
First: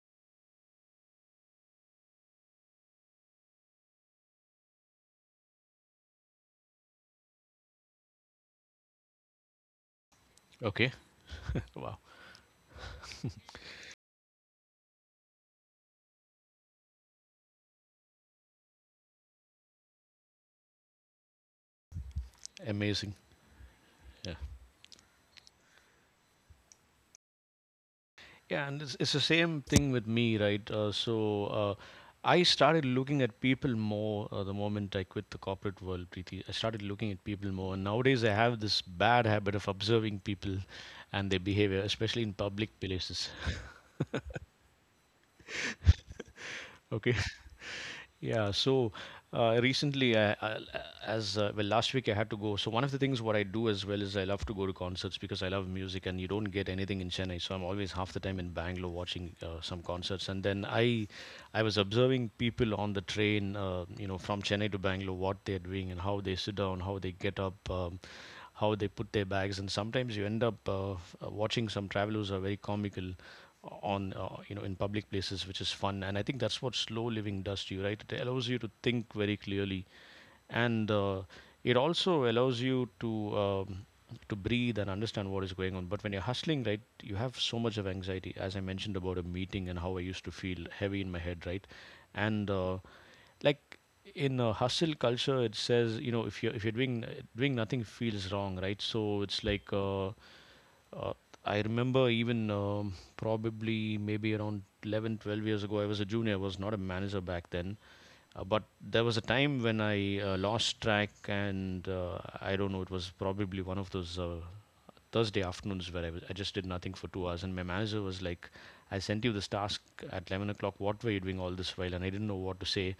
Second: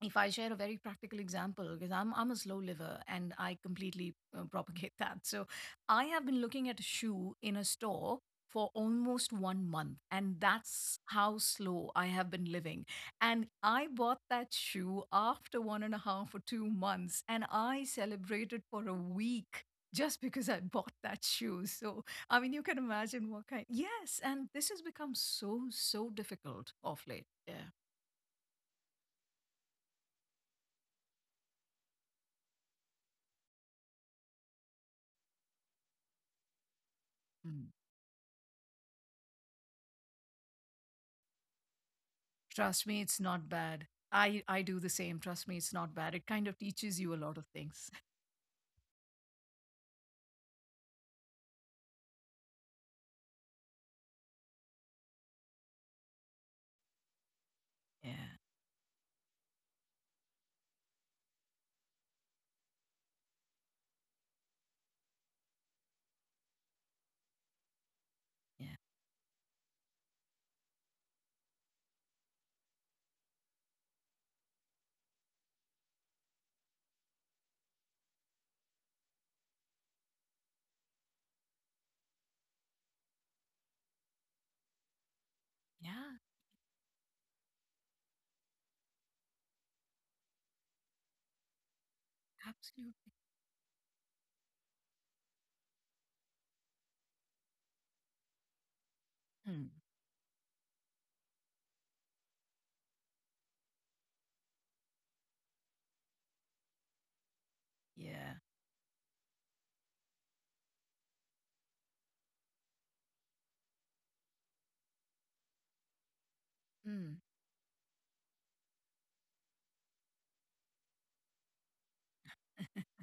Speaker 2: if I share a very practical example, because I'm a slow liver and I completely propagate (laughs) that. So I have been looking at a shoe in a store for almost 1 month, and
Speaker 1: Okay,
Speaker 2: that's how slow
Speaker 1: wow.
Speaker 2: I have been living. And I bought that shoe after one and a half or 2 months, and I celebrated for a week just because I bought that shoe. So I mean, you
Speaker 1: (laughs)
Speaker 2: can
Speaker 1: amazing.
Speaker 2: imagine what kind. Yes,
Speaker 1: Yeah.
Speaker 2: and this has become so so difficult of late. Yeah.
Speaker 1: Yeah, and it's the same thing with me, right? I started looking at people more the moment I quit the corporate world, Preeti. I started looking at people
Speaker 2: Hmm.
Speaker 1: more, and nowadays I have this bad habit of observing people and their behavior, especially in public
Speaker 2: Trust me, it's
Speaker 1: places.
Speaker 2: not
Speaker 1: (laughs)
Speaker 2: bad. I do the same. Trust me, it's not bad. It kind of teaches you
Speaker 1: Okay.
Speaker 2: a lot of things.
Speaker 1: (laughs)
Speaker 2: (laughs)
Speaker 1: Yeah, so, recently, I, as well, last week I had to go. So one of the things what I do as well is I love to go to concerts because I love music, and you don't get anything in Chennai. So I'm always half the
Speaker 2: Yeah,
Speaker 1: time in Bangalore watching some concerts. And then I was observing people on the train, you know, from Chennai to Bangalore, what they're doing and how they sit down, how they get up. How
Speaker 2: yeah,
Speaker 1: they put their bags, and sometimes you end up watching some travelers who are very comical on you know, in public places, which is fun. And I think that's what slow living does to you, right? It allows you to think very clearly, and it also allows you to breathe and understand what is going on. But when
Speaker 2: yeah.
Speaker 1: you're hustling, right, you have so much of anxiety, as I mentioned about a meeting and how I used to feel heavy in my head, right? And uh,
Speaker 2: Absolutely.
Speaker 1: like in a hustle culture, it says, you know, if you're doing nothing feels wrong, right? So it's
Speaker 2: Mm.
Speaker 1: like uh, I remember even probably maybe around 11, 12 years ago, I was a junior, I was not a manager back then.
Speaker 2: Yeah.
Speaker 1: But there was a time when I lost track, and I don't know, it was probably one of those Thursday afternoons where I just did nothing for
Speaker 2: Mm.
Speaker 1: 2 hours. And my manager was like, I sent you this task at 11 o'clock. What were you doing all this while? And I didn't know what to say.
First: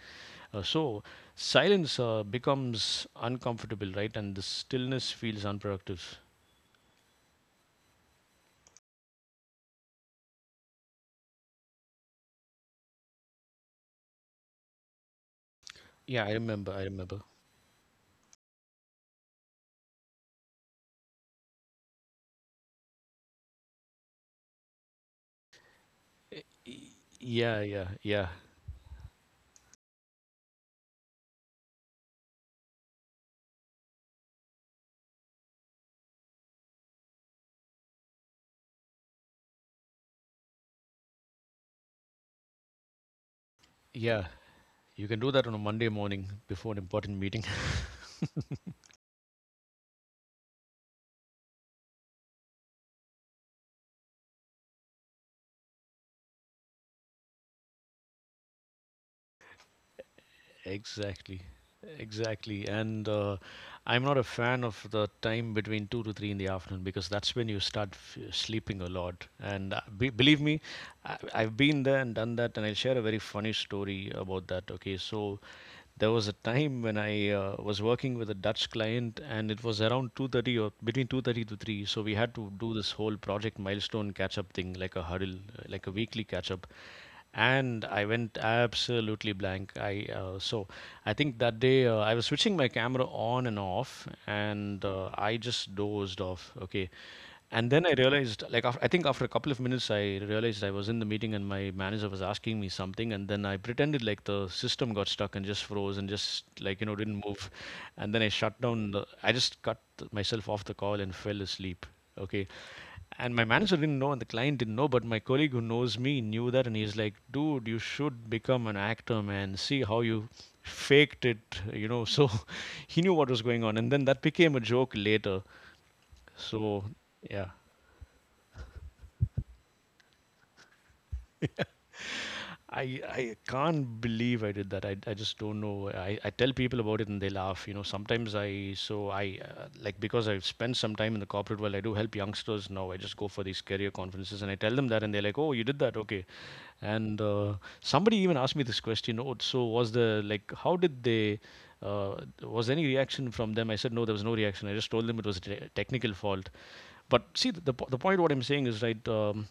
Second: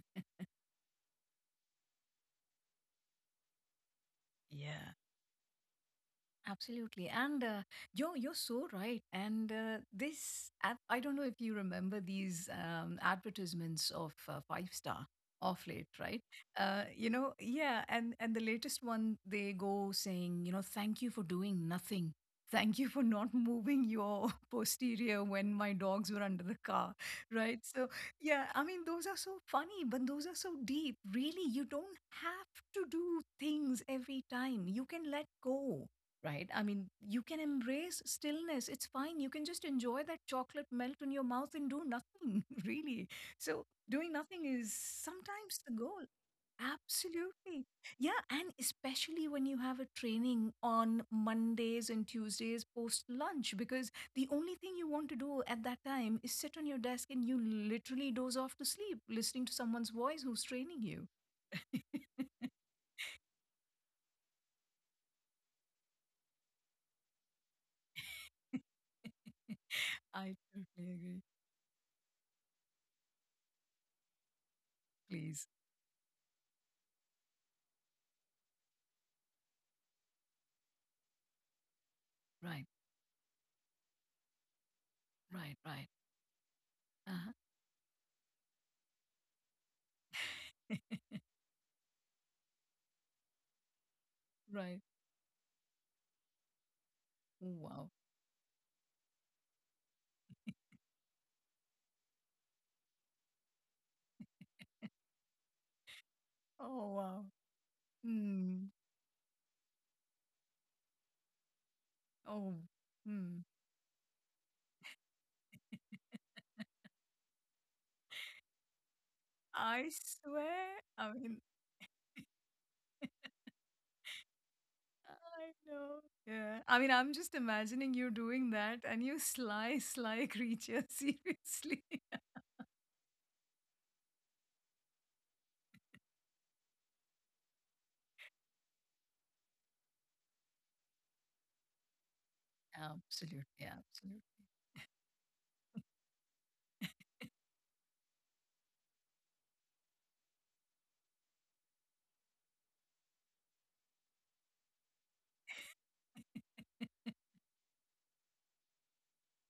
Speaker 1: So silence becomes uncomfortable, right? And the
Speaker 2: (laughs) Yeah.
Speaker 1: stillness feels unproductive.
Speaker 2: Absolutely. And you're so right. And I don't know if you remember these advertisements of Five Star off late, right?
Speaker 1: Yeah, I remember. I
Speaker 2: You
Speaker 1: remember.
Speaker 2: know, yeah. And the latest one, they go saying, you know, thank you for doing nothing. Thank you for not moving your (laughs) posterior when my dogs were
Speaker 1: Y-
Speaker 2: under the car, right?
Speaker 1: yeah, yeah,
Speaker 2: So,
Speaker 1: yeah,
Speaker 2: yeah, I mean, those are so funny, but those are so deep. Really, you don't have to do things every time. You can let go right? I mean, you can embrace stillness. It's fine. You can just enjoy that chocolate melt in your mouth and do nothing, (laughs) really. So, doing
Speaker 1: yeah.
Speaker 2: nothing is
Speaker 1: You can do that on a
Speaker 2: sometimes the
Speaker 1: Monday
Speaker 2: goal.
Speaker 1: morning before an important meeting.
Speaker 2: Absolutely. Yeah. And
Speaker 1: (laughs)
Speaker 2: especially when you have a training on Mondays and Tuesdays post lunch, because the only thing you want to do at that time is sit on your desk and you literally doze off to sleep, listening to someone's voice who's training you.
Speaker 1: Exactly.
Speaker 2: (laughs)
Speaker 1: Exactly. And I'm not a fan of the time between 2 to 3 in the afternoon because that's when you start f sleeping a lot. And be
Speaker 2: I
Speaker 1: believe me,
Speaker 2: totally
Speaker 1: I
Speaker 2: agree.
Speaker 1: I've been there and done that, and I'll share a very funny story about that. Okay, so
Speaker 2: Please.
Speaker 1: there was a time when I was working with a Dutch client, and it was around 2:30 or between 2:30 to 3. So we had to
Speaker 2: Right,
Speaker 1: do this whole project milestone catch-up thing, like a huddle,
Speaker 2: right,
Speaker 1: like
Speaker 2: right.
Speaker 1: a weekly catch-up.
Speaker 2: Uh-huh.
Speaker 1: And I went absolutely blank. Uh, so
Speaker 2: (laughs)
Speaker 1: I think that day I was switching my camera on and off,
Speaker 2: Right.
Speaker 1: and I just dozed off. Okay, and then
Speaker 2: Wow.
Speaker 1: I realized, like, after, I think after a couple of minutes, I realized I was in the meeting and my manager was asking me something. And then I pretended like the system got stuck and just froze and just, like,
Speaker 2: Oh,
Speaker 1: didn't
Speaker 2: wow.
Speaker 1: move. And then
Speaker 2: Hmm.
Speaker 1: I just cut myself off the call and fell asleep. Okay.
Speaker 2: Oh,
Speaker 1: And
Speaker 2: hmm.
Speaker 1: my manager didn't know and the client didn't know, but my colleague who knows me knew that. And he's like, dude, you should become an actor, man. See
Speaker 2: I
Speaker 1: how you
Speaker 2: swear. I
Speaker 1: faked
Speaker 2: mean,
Speaker 1: it. So (laughs) he knew what was going on. And then that became a joke later.
Speaker 2: I know. Yeah. I
Speaker 1: So,
Speaker 2: mean, I'm just
Speaker 1: yeah.
Speaker 2: imagining you doing that and you sly, sly creature, (laughs) seriously.
Speaker 1: I can't believe I did that. I just don't know. I tell people about it and they laugh. You know, sometimes I so I like, because I've spent some time in the corporate world. I do help youngsters now. I just go for these
Speaker 2: Absolutely.
Speaker 1: career
Speaker 2: Absolutely.
Speaker 1: conferences and I tell them that and they're like, oh, you did that, okay. And somebody even asked me this question. Oh, so was the like how did they? Uh, was there any reaction from them? I said no, there was no reaction. I just told them it was a technical fault. But see, the point what I'm saying is right.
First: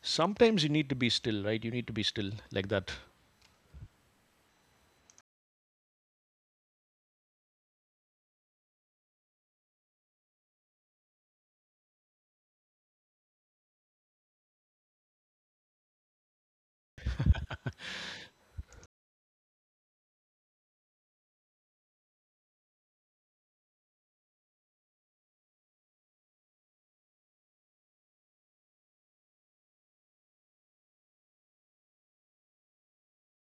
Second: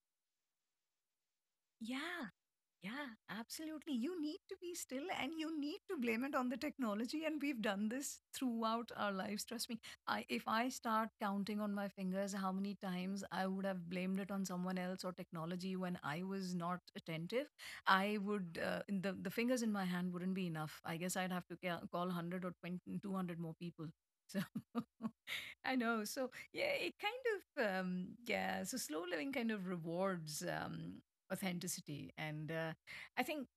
Speaker 1: Sometimes you need to be still, right? You need to be
Speaker 2: Yeah.
Speaker 1: still like that.
Speaker 2: Yeah, absolutely. You need to be still and you need to blame it on the technology. And we've done this throughout our lives. Trust me. I, if I start counting on my fingers how many times I would have blamed it on someone else or technology when I was not attentive, I would, the fingers in my hand wouldn't be enough. I guess I'd have to call 100 or 20, 200 more people. So (laughs) I know. So yeah, it kind of yeah. So slow living kind of rewards. Authenticity. And I think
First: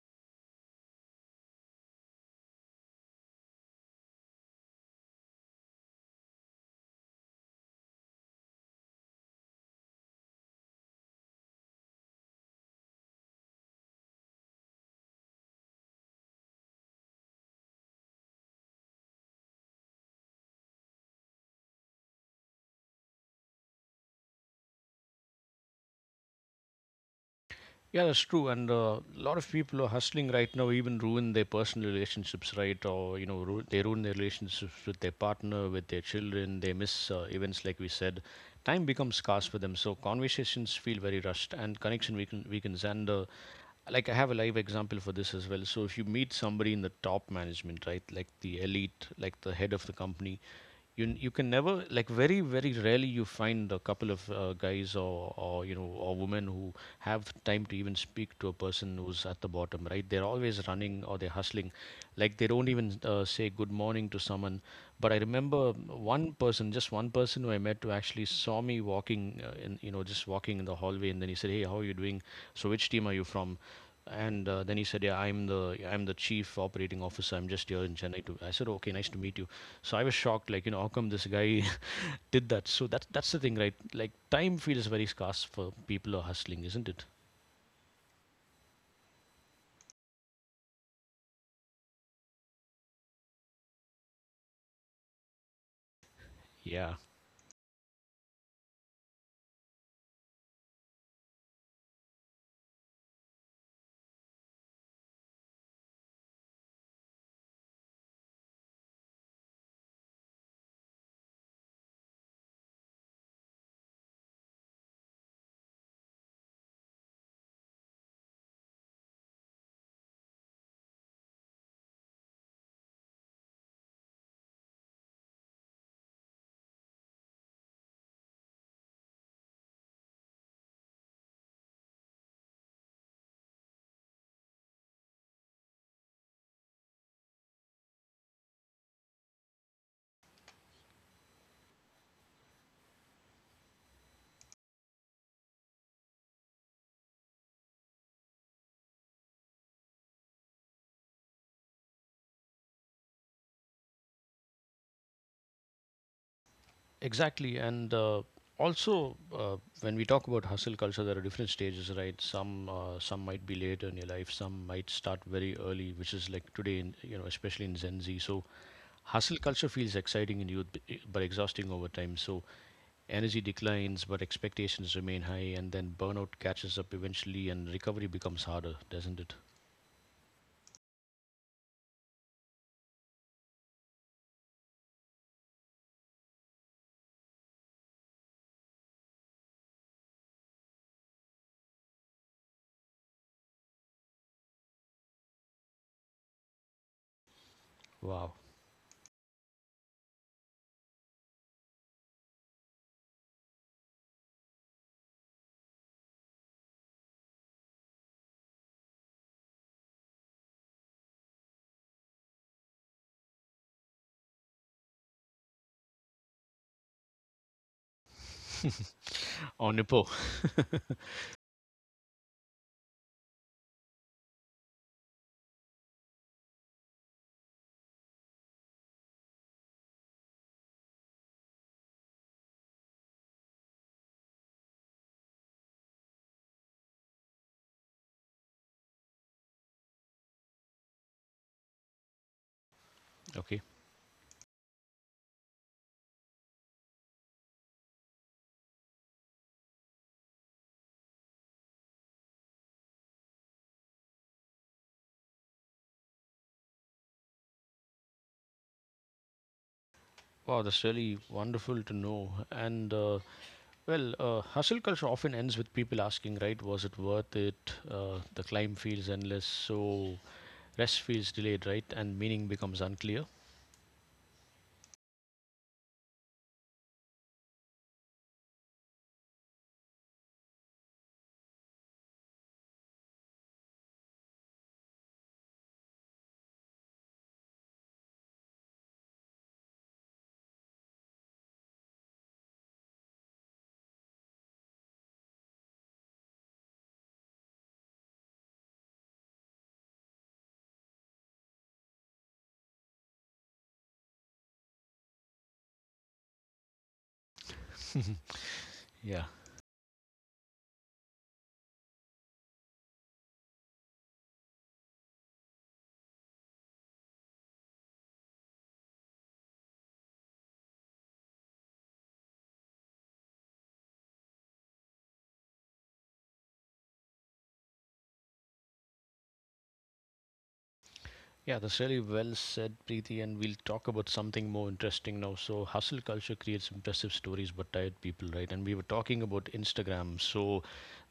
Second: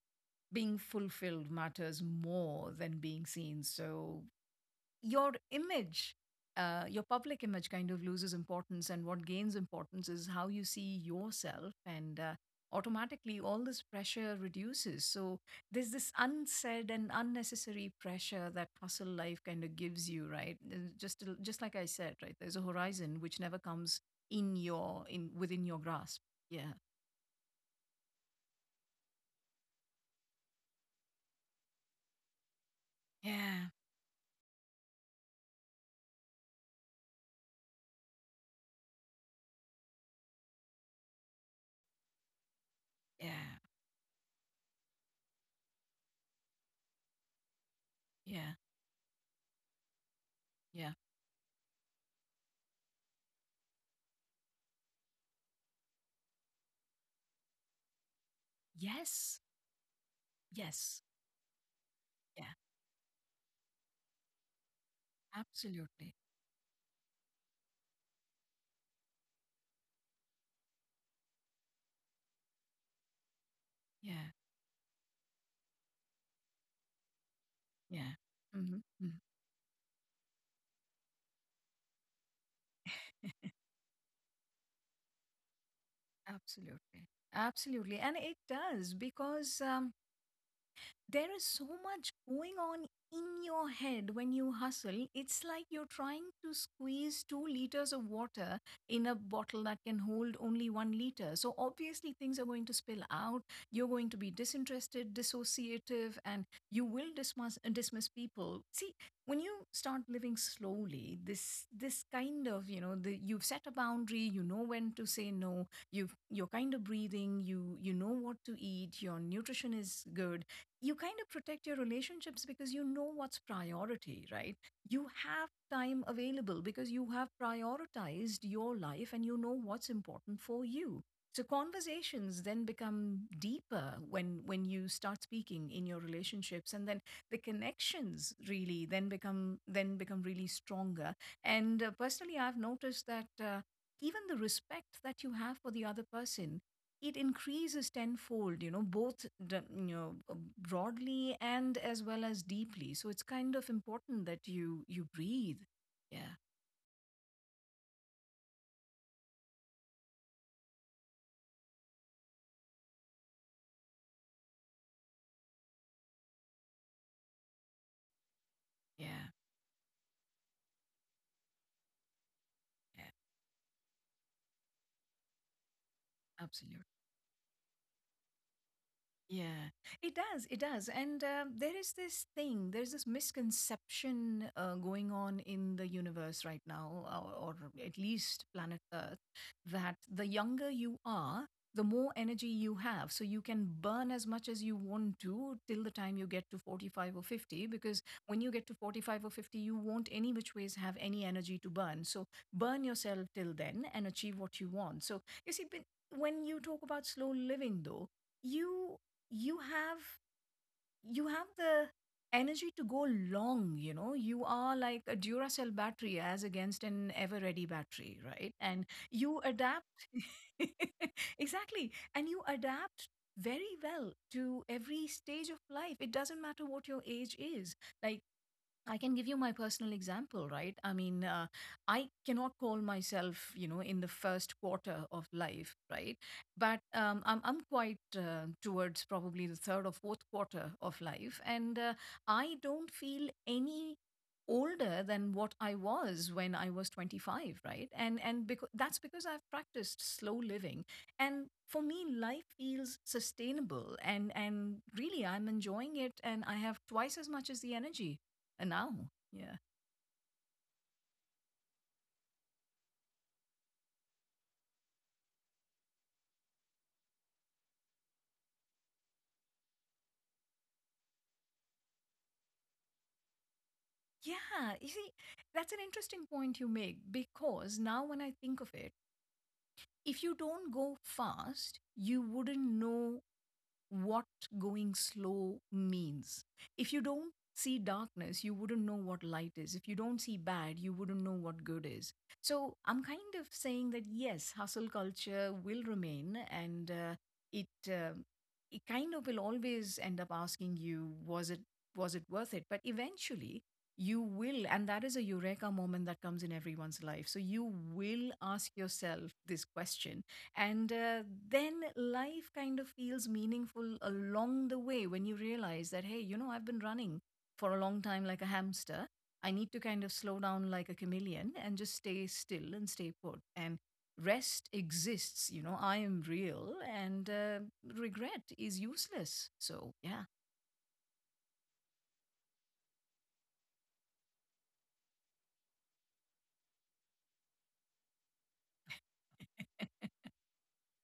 Speaker 2: being fulfilled matters more than being seen. So your image, your public image kind of loses importance. And what gains importance is how you see yourself. And automatically, all this pressure reduces. So there's this unsaid and unnecessary pressure that hustle life kind of gives you, right? And Just like I said, right? There's a horizon which never comes in your in within your grasp. Yeah.
Speaker 1: Yeah, that's true. And a lot of people are hustling right now, even ruin their personal relationships, right? Or, you know,
Speaker 2: Yeah.
Speaker 1: they ruin their relationships with their partner, with their children. They miss events, like we said. Time becomes scarce for them. So conversations feel very rushed and weakens. And,
Speaker 2: Yeah.
Speaker 1: like, I have a live example for this as well. So if you meet somebody in the top management, right, like
Speaker 2: Yeah.
Speaker 1: the elite, like the head of the company,
Speaker 2: Yeah.
Speaker 1: you can never, like, very very rarely you find a couple of guys, or you know, or women who have time to even speak to a person who's at
Speaker 2: Yes.
Speaker 1: the bottom, right? They're always running
Speaker 2: Yes.
Speaker 1: or they're hustling. Like, they
Speaker 2: Yeah.
Speaker 1: don't even say good morning to someone. But I remember
Speaker 2: Absolutely.
Speaker 1: one person, just one person who I met, who actually saw me walking in you know, just walking in the hallway, and then he said, hey, how are you doing? So which team are you from?
Speaker 2: Yeah.
Speaker 1: And then he said, yeah, I'm the chief operating officer. I'm just here in
Speaker 2: Yeah.
Speaker 1: Chennai. To I said,
Speaker 2: Hmm.
Speaker 1: okay, nice to meet you. So I was shocked, like, you know, how come this guy (laughs) did that? So that's the thing, right? Like, time feels very scarce for people who are hustling, isn't it?
Speaker 2: Absolutely. Absolutely. And it does because there is so much going on in your head when you hustle. It's like you're trying to
Speaker 1: Yeah,
Speaker 2: squeeze 2 liters of water in a bottle that can hold only 1 liter. So, obviously, things are going to spill out. You're going to be disinterested, dissociative, and you will dismiss people. See, when you start living slowly, this kind of, you know, the, you've set a boundary, you know when to say no. You're kind of breathing. You know what to eat. Your nutrition is good. You kind of protect your relationships because you know what's priority, right? You have time available because you have prioritized your life and you know what's important for you. So conversations then become deeper when you start speaking in your relationships, and then the connections really then become really stronger. And personally I've noticed that even the respect that you have for the other person, it increases tenfold, you know, both you know, broadly and as well as deeply. So it's kind of important that you breathe. Yeah,
Speaker 1: exactly. And also, uh, when we talk about hustle culture, there are different stages, right? Some might be later in your life, some might start very early, which is like today, in, you know, especially in Gen Z. So
Speaker 2: yeah,
Speaker 1: hustle culture feels exciting in youth, but exhausting over time. So
Speaker 2: yeah,
Speaker 1: energy declines, but expectations remain high, and then burnout catches
Speaker 2: absolutely.
Speaker 1: up eventually, and recovery becomes harder, doesn't it?
Speaker 2: Yeah, it does. It does. And there is this thing, there's this misconception going on in the universe right now, or at least planet Earth, that the younger you are, the more energy you have. So you can burn as much as you want to till the time you get to 45 or 50, because
Speaker 1: Wow.
Speaker 2: when you get to 45 or 50, you won't any which ways have any energy to burn. So burn yourself till then and achieve what you want. So you see, but when you talk about slow living, though, you you have you have the energy to go long. You know, you are like a Duracell battery as against an Ever Ready battery, right? And you
Speaker 1: (laughs) Or Nippo. (laughs)
Speaker 2: adapt. (laughs) Exactly. And you adapt very well to every stage of life. It doesn't matter what your age is. Like, I can give you my personal example, right? I mean, I cannot call myself, you know, in the first quarter of life, right? But I'm quite towards probably the third or fourth quarter of life. And I don't feel
Speaker 1: Okay.
Speaker 2: any older than what I was when I was 25, right? And because that's because I've practiced slow living. And for me, life feels sustainable and really I'm enjoying it and I have twice as much as the energy and now, yeah.
Speaker 1: Wow, that's really wonderful to know. And well, hustle culture often ends with people asking, right, was it worth it? The climb feels endless, so rest feels delayed, right? And meaning becomes unclear.
Speaker 2: Yeah, you see, that's an interesting point you make because now when I think of it, if you don't go fast, you wouldn't know what going slow means. If you don't see darkness, you wouldn't know what light is. If you don't see bad, you wouldn't know what good is. So I'm kind of saying that yes, hustle culture will remain and it. Uh, it kind of will always end up asking you was it worth it, but eventually you will, and that is a eureka moment that comes in everyone's life. So you will ask
Speaker 1: (laughs) Yeah.
Speaker 2: yourself this question. And then life kind of feels meaningful along the way when you realize that, hey, you know, I've been running for a long time like a hamster. I need to kind of slow down like a chameleon and just stay still and stay put. And rest exists, you know, I am real, and regret is useless. So, yeah.
Speaker 1: Yeah, that's really well said, Preeti. And we'll talk about something more interesting now. So, hustle culture creates impressive stories but tired people, right? And we were talking about
Speaker 2: (laughs)
Speaker 1: Instagram. So,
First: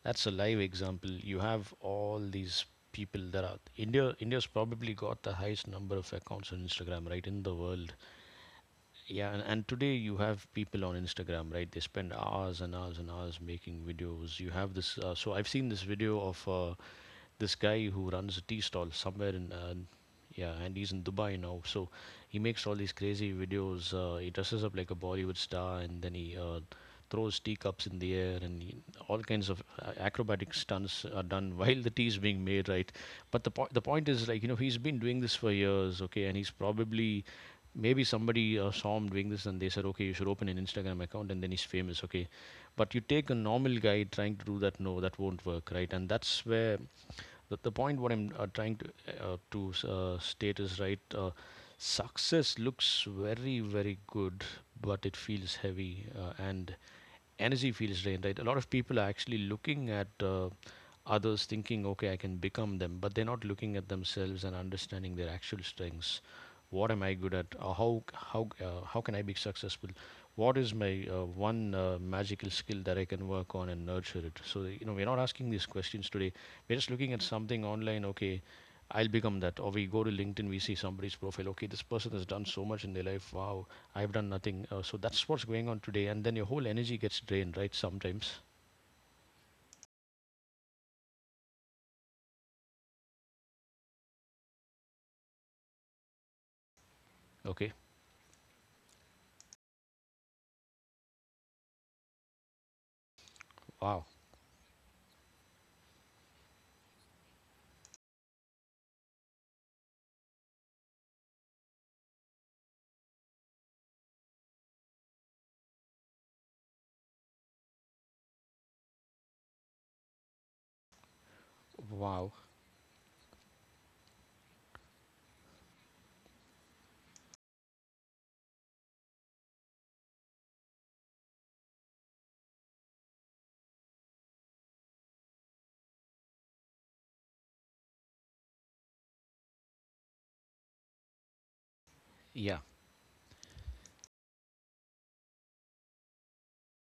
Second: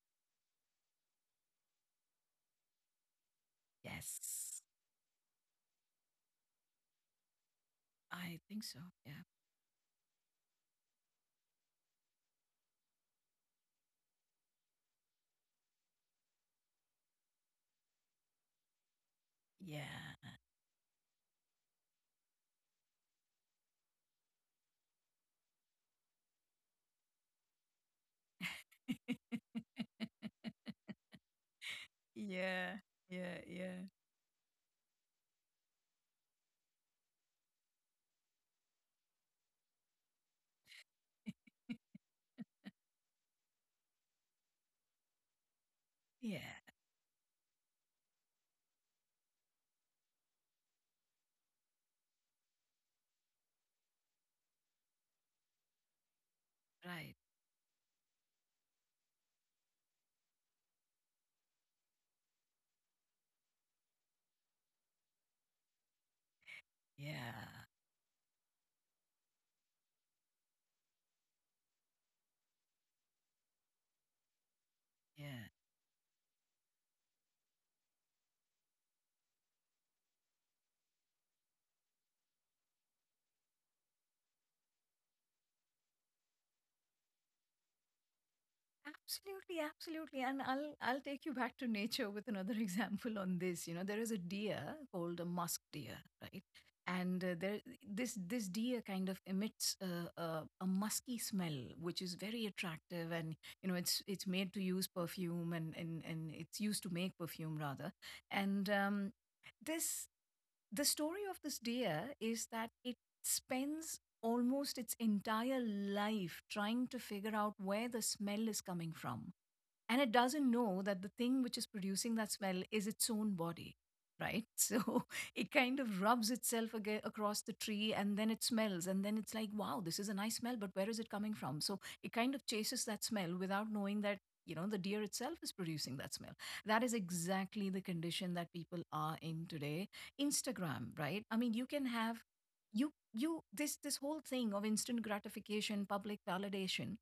Speaker 1: that's a live example. You have all these people that are India. India's
Speaker 2: Yes,
Speaker 1: probably got the highest number of accounts on Instagram, right, in the world.
Speaker 2: I think so. Yeah.
Speaker 1: Yeah, and today you have people on Instagram, right? They spend hours and hours and hours making videos. You have this. I've seen this video of. This guy who runs a tea stall somewhere in
Speaker 2: Yeah.
Speaker 1: yeah, and he's in Dubai now. So he makes all these crazy videos. He dresses up like a Bollywood star and then he throws teacups in the air, and he, all kinds of acrobatic
Speaker 2: (laughs)
Speaker 1: stunts are done (laughs) while the tea is being made,
Speaker 2: Yeah.
Speaker 1: right?
Speaker 2: Yeah.
Speaker 1: But
Speaker 2: Yeah.
Speaker 1: the point is, like, you know, he's been doing this for years, okay, and he's probably, maybe somebody saw him doing this and they said, okay, you should open an Instagram account, and then he's famous,
Speaker 2: (laughs)
Speaker 1: okay. But you take a normal guy trying to do that, no, that won't work, right? And
Speaker 2: Yeah.
Speaker 1: that's where the point what I'm trying to state is right. Success looks very very good, but it feels heavy, and
Speaker 2: Right.
Speaker 1: energy feels drained, right? A lot of people are actually looking at others thinking, okay, I can become them, but they're not looking at themselves and understanding their actual strengths. What am I good at?
Speaker 2: Yeah,
Speaker 1: How how can I be successful? What is my one magical skill that I can work on and nurture it? So you know, we're not
Speaker 2: yeah.
Speaker 1: asking these questions today. We're just looking at something online, okay, I'll become that. Or we go to LinkedIn, we see somebody's profile, okay, this person has done so much in their life, wow, I've done nothing. So that's what's going on today. And then your whole energy gets drained, right? Sometimes,
Speaker 2: Absolutely, absolutely. And I'll take you back to nature with another (laughs) example on this. You know, there is a deer called a musk deer, right? And there
Speaker 1: okay,
Speaker 2: this deer kind of emits a musky smell, which is very attractive. And you know,
Speaker 1: wow,
Speaker 2: it's made to use perfume, and it's used to make perfume rather. And this the story of this deer is that it spends almost its entire life trying to figure out where the smell is coming from. And it doesn't know that the thing which is producing that
Speaker 1: wow,
Speaker 2: smell is its own body, right? (laughs) So it kind of rubs itself aga across the tree and then it smells. And then it's like, wow, this is a nice smell, but where is it coming from? So it kind of chases that smell without knowing that you know, the deer itself is producing that smell. That is exactly the condition that people are in today Instagram, right? I mean, you can have
Speaker 1: yeah.
Speaker 2: you this whole thing of instant gratification, public validation.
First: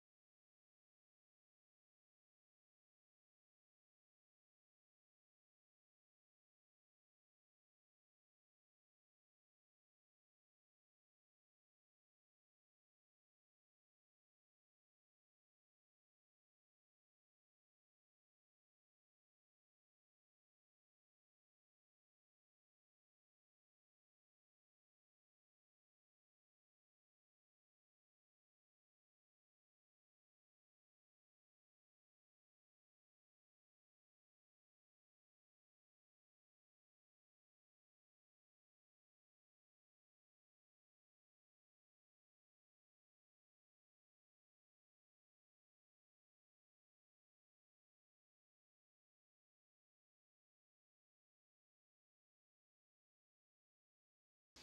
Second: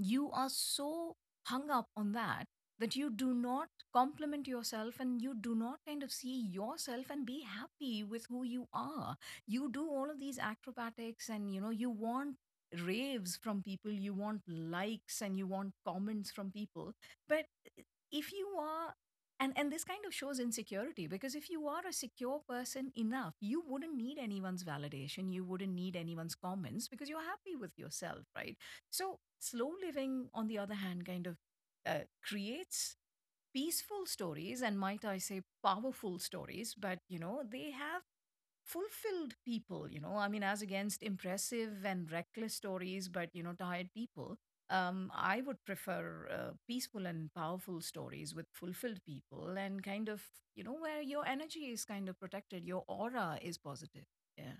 Speaker 2: You are so hung up on that that you do not compliment yourself, and you do not kind of see yourself and be happy with who you are. You do all of these acrobatics, and you know you want raves from people, you want likes, and you want comments from people. But if you are— and this kind of shows insecurity, because if you are a secure person enough, you wouldn't need anyone's validation, you wouldn't need anyone's comments, because you're happy with yourself, right? So, slow living, on the other hand, kind of uh, creates peaceful stories and, might I say, powerful stories, but you know, they have fulfilled people, you know, I mean, as against impressive and reckless stories, but you know, tired people. I would prefer peaceful and powerful stories with fulfilled people and kind of, you know, where your energy is kind of protected, your aura is positive. Yeah.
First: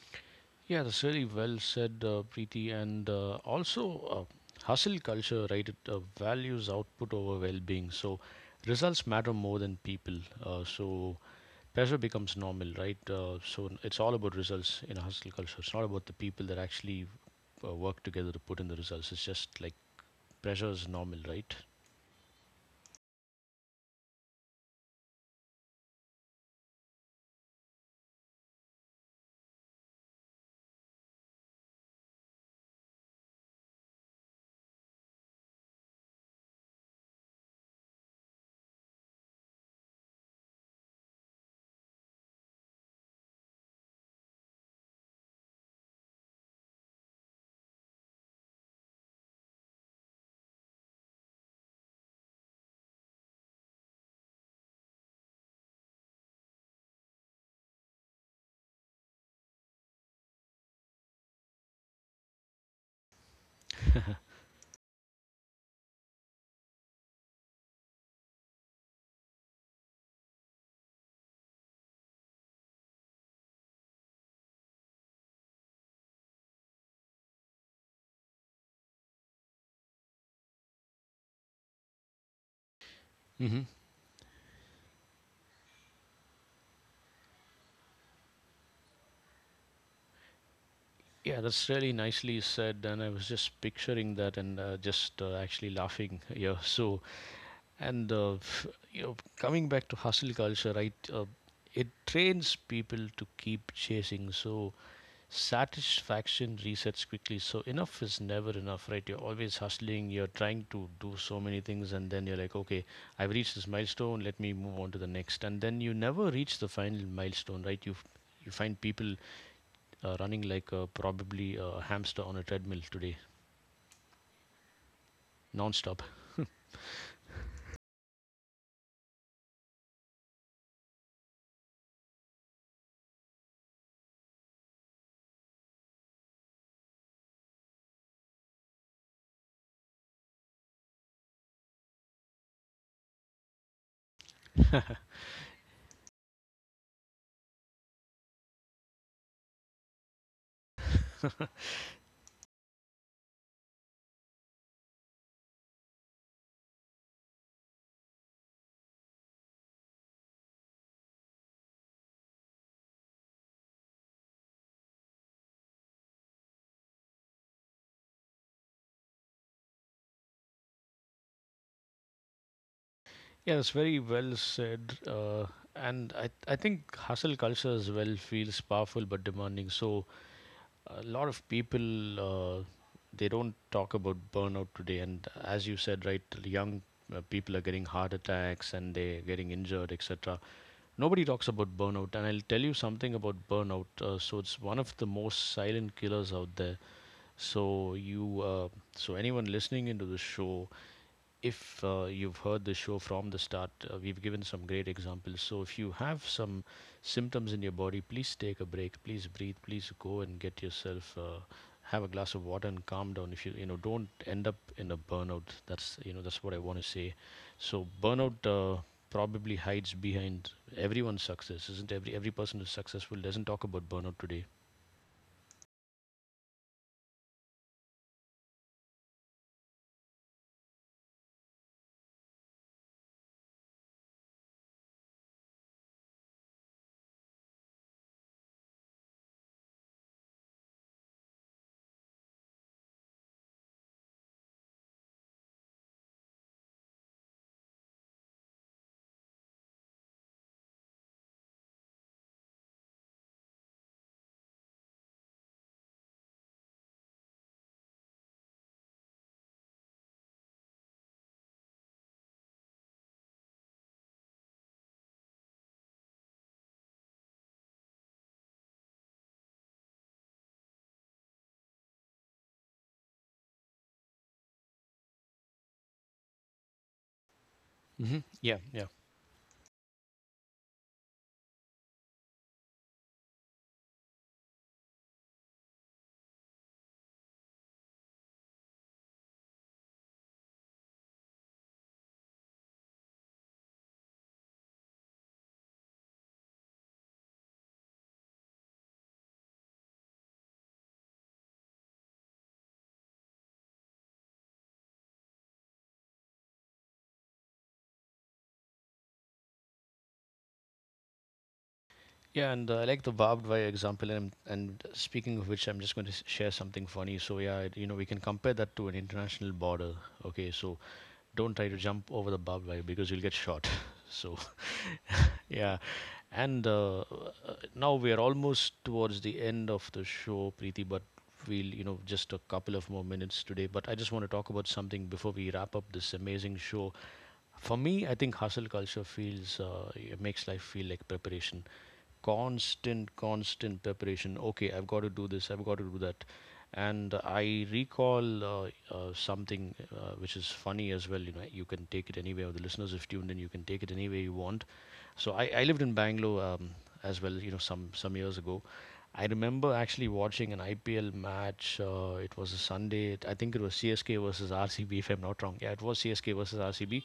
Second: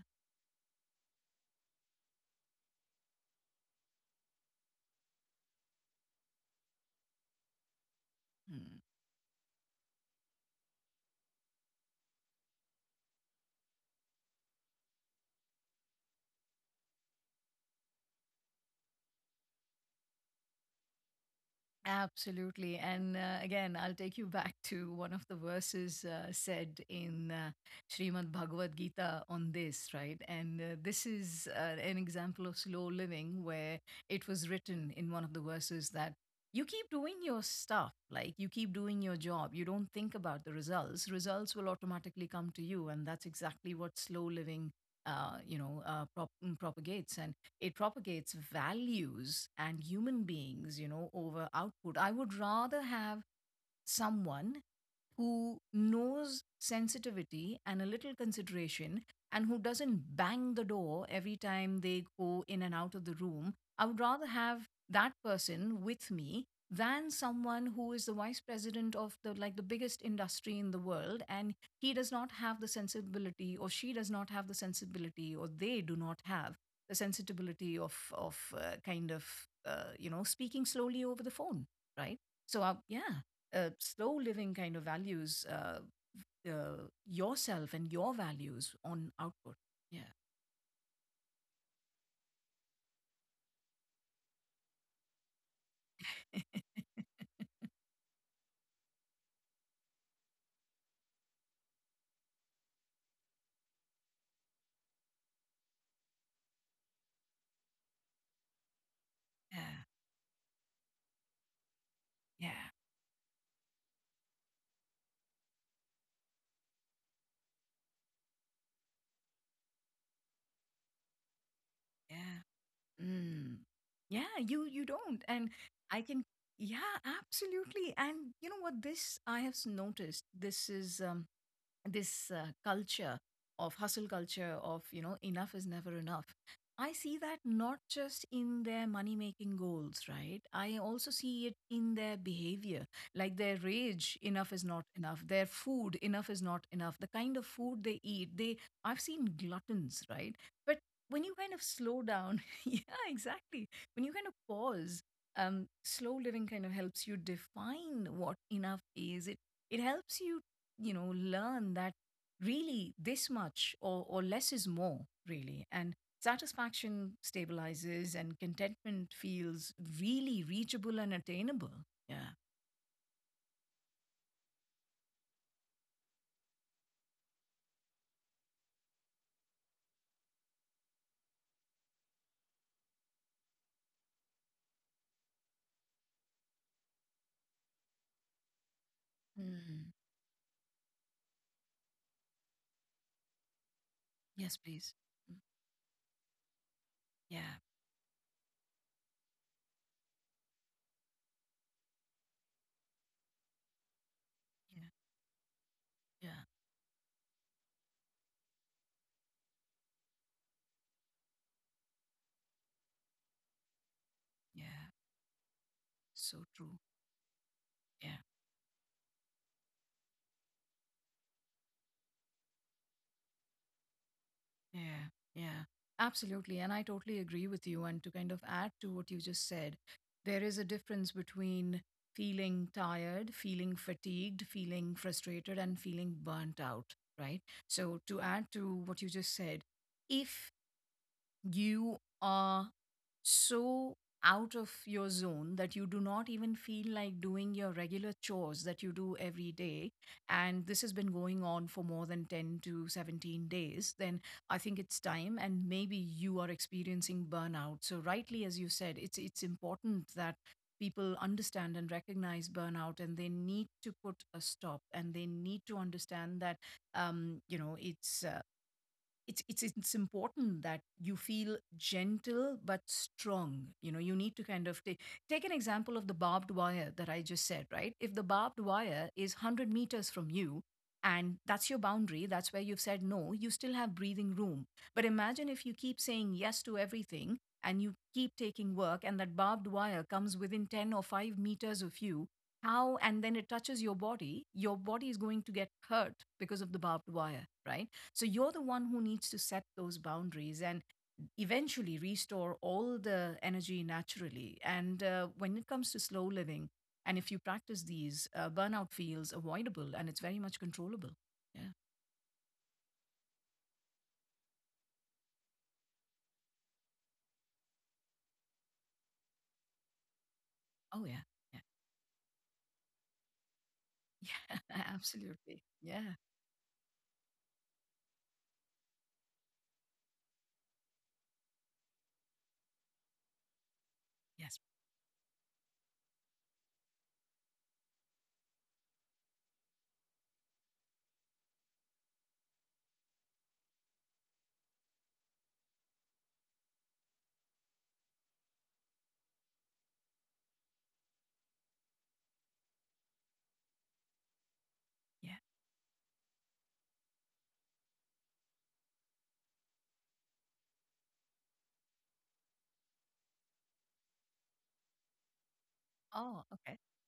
Speaker 1: Yeah, that's really well said, Preeti. And hustle culture, right? It values output over well being. So,
Speaker 2: Hmm.
Speaker 1: results matter more than people. Pressure becomes normal, right? It's all about results in a hustle culture. It's not about the people that actually work together to put in the results. It's just like pressure is normal, right?
Speaker 2: Absolutely. And again, I'll take you back (laughs) to one of the verses said in Srimad Bhagavad Gita on this, right? And this is an example of slow living, where it was written in one of the verses that you keep doing your stuff, like you keep doing your job. You don't think about the results. Results will automatically come to you. And that's exactly what slow living— you know, propagates. And it propagates values and human beings, you know, over output. I would rather have someone who knows sensitivity and a little consideration, and who doesn't bang the door every time they go in and out of the room. I would rather
Speaker 1: (laughs)
Speaker 2: have that person with me than someone who is the vice president of the, like, the biggest industry in the world, and he does not have the sensibility, or she does not have the sensibility, or they do not have the sensitivity of kind of you know, speaking slowly over the phone, right? So, yeah.
Speaker 1: Hmm.
Speaker 2: Slow living kind of values uh, yourself and your values on output. Yeah.
Speaker 1: Yeah, that's really nicely said. And I was just picturing that, and just actually laughing.
Speaker 2: (laughs)
Speaker 1: Yeah. (laughs) So,
Speaker 2: Yeah.
Speaker 1: and, you know, coming back to hustle culture, right? It trains people to keep chasing. So, satisfaction resets quickly, so enough is never enough, right? You're always hustling, you're trying to do so many things, and then you're
Speaker 2: Yeah.
Speaker 1: like, okay, I've reached this milestone, let me move on to the next. And then you never reach the final milestone, right? You find people running like probably a hamster on a
Speaker 2: Yeah.
Speaker 1: treadmill today,
Speaker 2: Mm. Yeah. You don't, and I
Speaker 1: non-stop.
Speaker 2: can. Yeah, absolutely. And you know what? This I have noticed. This is this culture of hustle culture, of, you know, enough is never enough. I see that not just in their money making goals, right? I also see it in their behavior, like their rage, enough is not
Speaker 1: (laughs)
Speaker 2: enough, their food, enough is not enough, the kind of food they eat. They, I've seen gluttons, right? But when you kind of slow down— (laughs) yeah, exactly— when you kind of pause, slow living kind of helps you define what enough is. It helps you, you know, learn that really this much, or less is more, really. And satisfaction stabilizes and contentment feels really reachable and attainable, yeah.
Speaker 1: Yeah, that's very well said. And I think hustle culture as well feels powerful but demanding. So a lot of people they don't talk about burnout today, and as you said, right, young people are getting heart attacks and they're getting
Speaker 2: Mm.
Speaker 1: injured, etc. Nobody talks about burnout, and I'll tell you something about burnout. So
Speaker 2: Yes,
Speaker 1: it's one
Speaker 2: please.
Speaker 1: of the
Speaker 2: Mm.
Speaker 1: most silent killers out there.
Speaker 2: Yeah.
Speaker 1: so you uh, so anyone listening into the show, if you've heard the show from the start, we've given some
Speaker 2: Yeah.
Speaker 1: great examples. So if you have
Speaker 2: Yeah.
Speaker 1: some symptoms in your body, please take a break. Please breathe. Please go and get yourself. Have a glass of water and calm down. If you, you know, don't end up
Speaker 2: Yeah.
Speaker 1: in a burnout, that's, you know,
Speaker 2: So
Speaker 1: that's what I
Speaker 2: true.
Speaker 1: want to say. So
Speaker 2: Yeah.
Speaker 1: burnout probably hides behind everyone's success, isn't, every person who's successful doesn't talk about burnout today.
Speaker 2: Yeah, yeah, absolutely. And I totally agree with you. And to kind of add to what you just said, there is a difference between feeling tired, feeling fatigued, feeling frustrated, and feeling burnt out, right? So, to add to what you just said, if you are so out of your zone that you do not even feel like doing your regular chores that you do every day, and this has been going on for more than 10 to 17 days, then I think it's time, and maybe you are experiencing burnout. So, rightly as you said, it's important that people understand and recognize burnout, and they need to put a stop, and they need to understand that, you know, it's important that you feel gentle but strong. You know, you need to kind of take an example of the barbed wire that I just said, right? If the
Speaker 1: Hmm.
Speaker 2: barbed
Speaker 1: Yeah, yeah.
Speaker 2: wire is 100 meters from you, and that's your boundary, that's where you've said no, you still have breathing room. But imagine if you keep saying yes to everything, and you keep taking work, and that barbed wire comes within 10 or 5 meters of you. How— and then it touches your body, your body is going to get hurt because of the barbed wire, right? So you're the one who needs to set those boundaries, and eventually restore all the energy naturally. And when it comes to slow living, and if you practice these, burnout feels avoidable, and it's very much controllable. Yeah.
Speaker 1: Yeah, and I like the barbed wire example. And speaking of which, I'm just going to share something funny. So, yeah, you know, we can compare that to an international border. Okay, so
Speaker 2: Oh, yeah.
Speaker 1: don't try to jump over the barbed wire because you'll get shot. (laughs) So,
Speaker 2: Yeah. Yeah. (laughs)
Speaker 1: (laughs)
Speaker 2: Absolutely.
Speaker 1: yeah.
Speaker 2: Yeah.
Speaker 1: And now we are almost towards the end of the show, Preeti, but we'll, you know, just a couple of more minutes today. But I just want to talk
Speaker 2: Yes.
Speaker 1: about something before we wrap up this amazing show. For me, I think hustle culture feels, it makes life feel like preparation. Constant, constant preparation. Okay, I've got to do this, I've got to do that. And I recall something which is funny as well. You know, you can take it anywhere. The listeners have tuned in, you can take it anywhere you want.
Speaker 2: Yeah.
Speaker 1: So I lived in Bangalore, as well, you know, some years ago. I remember actually watching an IPL match. It was a Sunday. I think it was CSK versus RCB, if I'm not wrong. Yeah, it was CSK
Speaker 2: Oh,
Speaker 1: versus
Speaker 2: okay.
Speaker 1: RCB,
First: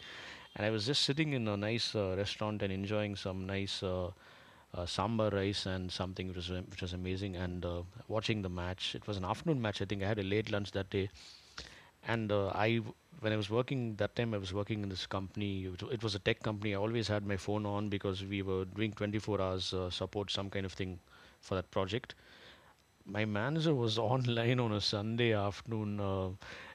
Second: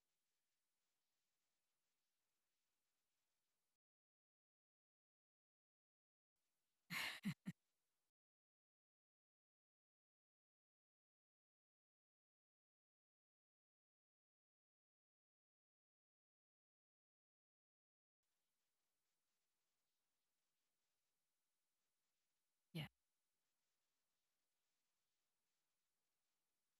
Speaker 1: and I was just sitting in a nice restaurant and enjoying some nice sambar rice and something which was amazing. And watching the match, it was an afternoon match. I think I had a late lunch that day, and when I was working that time, I was working in this company, it was a tech company. I always had my phone on because we were doing 24 hours support, some kind of thing for that project.
Speaker 2: Yeah.
Speaker 1: My manager was (laughs) online on a Sunday afternoon,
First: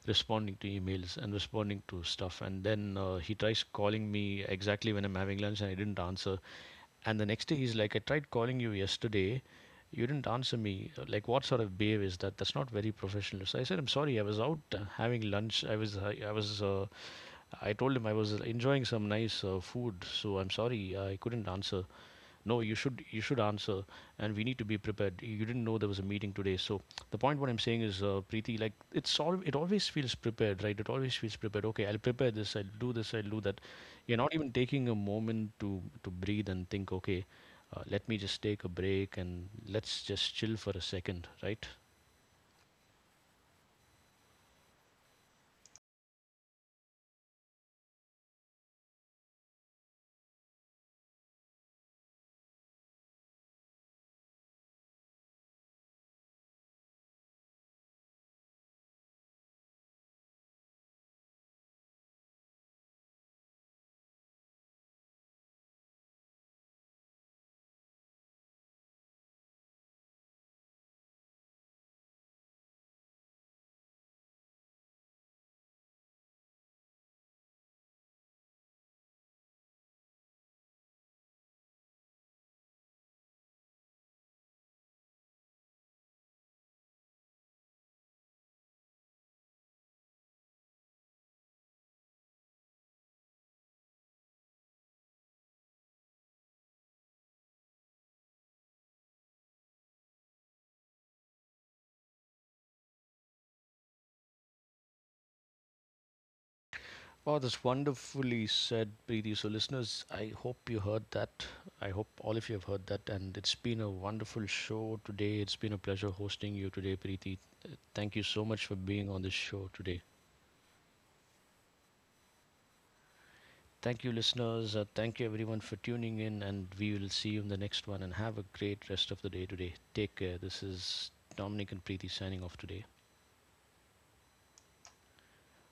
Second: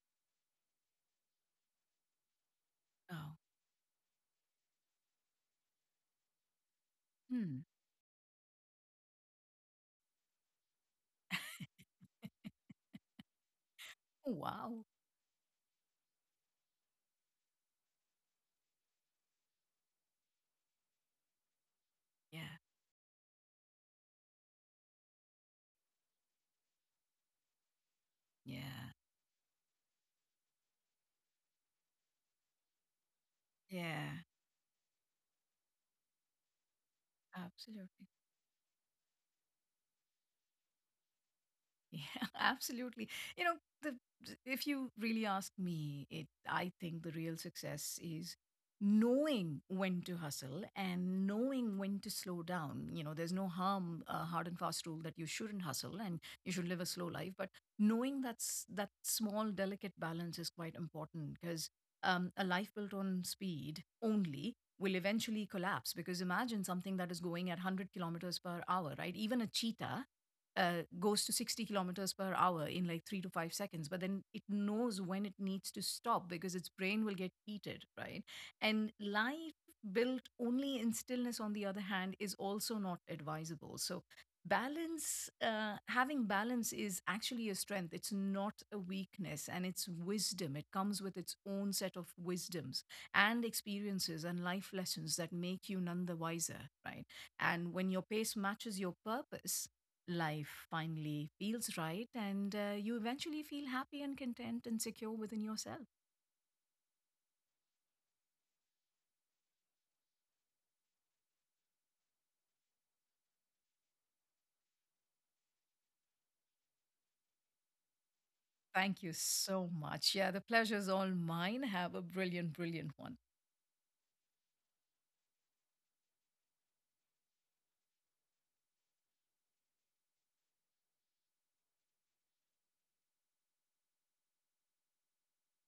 Speaker 1: responding to emails and responding to stuff, and then
Speaker 2: Oh.
Speaker 1: he tries calling me exactly when I'm having lunch, and I didn't answer. And the next day
Speaker 2: Hmm.
Speaker 1: he's like, I tried calling you yesterday. You didn't answer me. Like, what sort of behavior is that? That's not very professional. So I said, I'm sorry, I
Speaker 2: Oh,
Speaker 1: was out
Speaker 2: wow.
Speaker 1: having lunch. I told him I was enjoying some nice food. So I'm sorry, I couldn't answer.
Speaker 2: Yeah.
Speaker 1: No, you should, you should answer, and we need to be prepared, you didn't know there was a meeting today. So the point what I'm saying is, Preeti, like
Speaker 2: Yeah.
Speaker 1: it's all, it always feels prepared, right? It always feels prepared. Okay, I'll prepare this, I'll do this, I'll do that.
Speaker 2: Yeah.
Speaker 1: You're not even taking a moment to breathe and think, okay, let
Speaker 2: Absolutely.
Speaker 1: me just take a break and let's just chill for a second, right?
Speaker 2: Yeah, (laughs) absolutely. You know, the if you really ask me, it I think the real success is knowing when to hustle and knowing when to slow down. You know, there's no harm, hard and fast rule that you shouldn't hustle and you should live a slow life. But knowing that's that small, delicate balance is quite important, because a life built on speed only will eventually collapse. Because imagine something that is going at 100 kilometers per hour, right? Even a cheetah goes to 60 kilometers per hour in like 3 to 5 seconds, but then it knows when it needs to stop because its brain will get heated, right? And life built only in stillness, on the other hand, is also not advisable. So, balance, having balance is actually a strength. It's not a weakness, and it's wisdom. It comes with its own set of wisdoms and experiences and life lessons that make you none the wiser, right? And when your pace matches your purpose, life finally feels right, and you eventually feel happy and content and secure within yourself.
Speaker 1: Oh, that's wonderfully said, Preeti. So, listeners, I hope you heard that. I hope all of you have heard that. And it's been a wonderful show today. It's been a pleasure hosting you today, Preeti. Thank you so much for
Speaker 2: Thank
Speaker 1: being
Speaker 2: you
Speaker 1: on this show
Speaker 2: so
Speaker 1: today.
Speaker 2: much. Yeah, the pleasure's all mine. Have a brilliant, brilliant one.
Speaker 1: Thank you, listeners. Thank you, everyone, for tuning in. And we will see you in the next one. And have a great rest of the day today. Take care. This is Dominic and Preeti signing off today.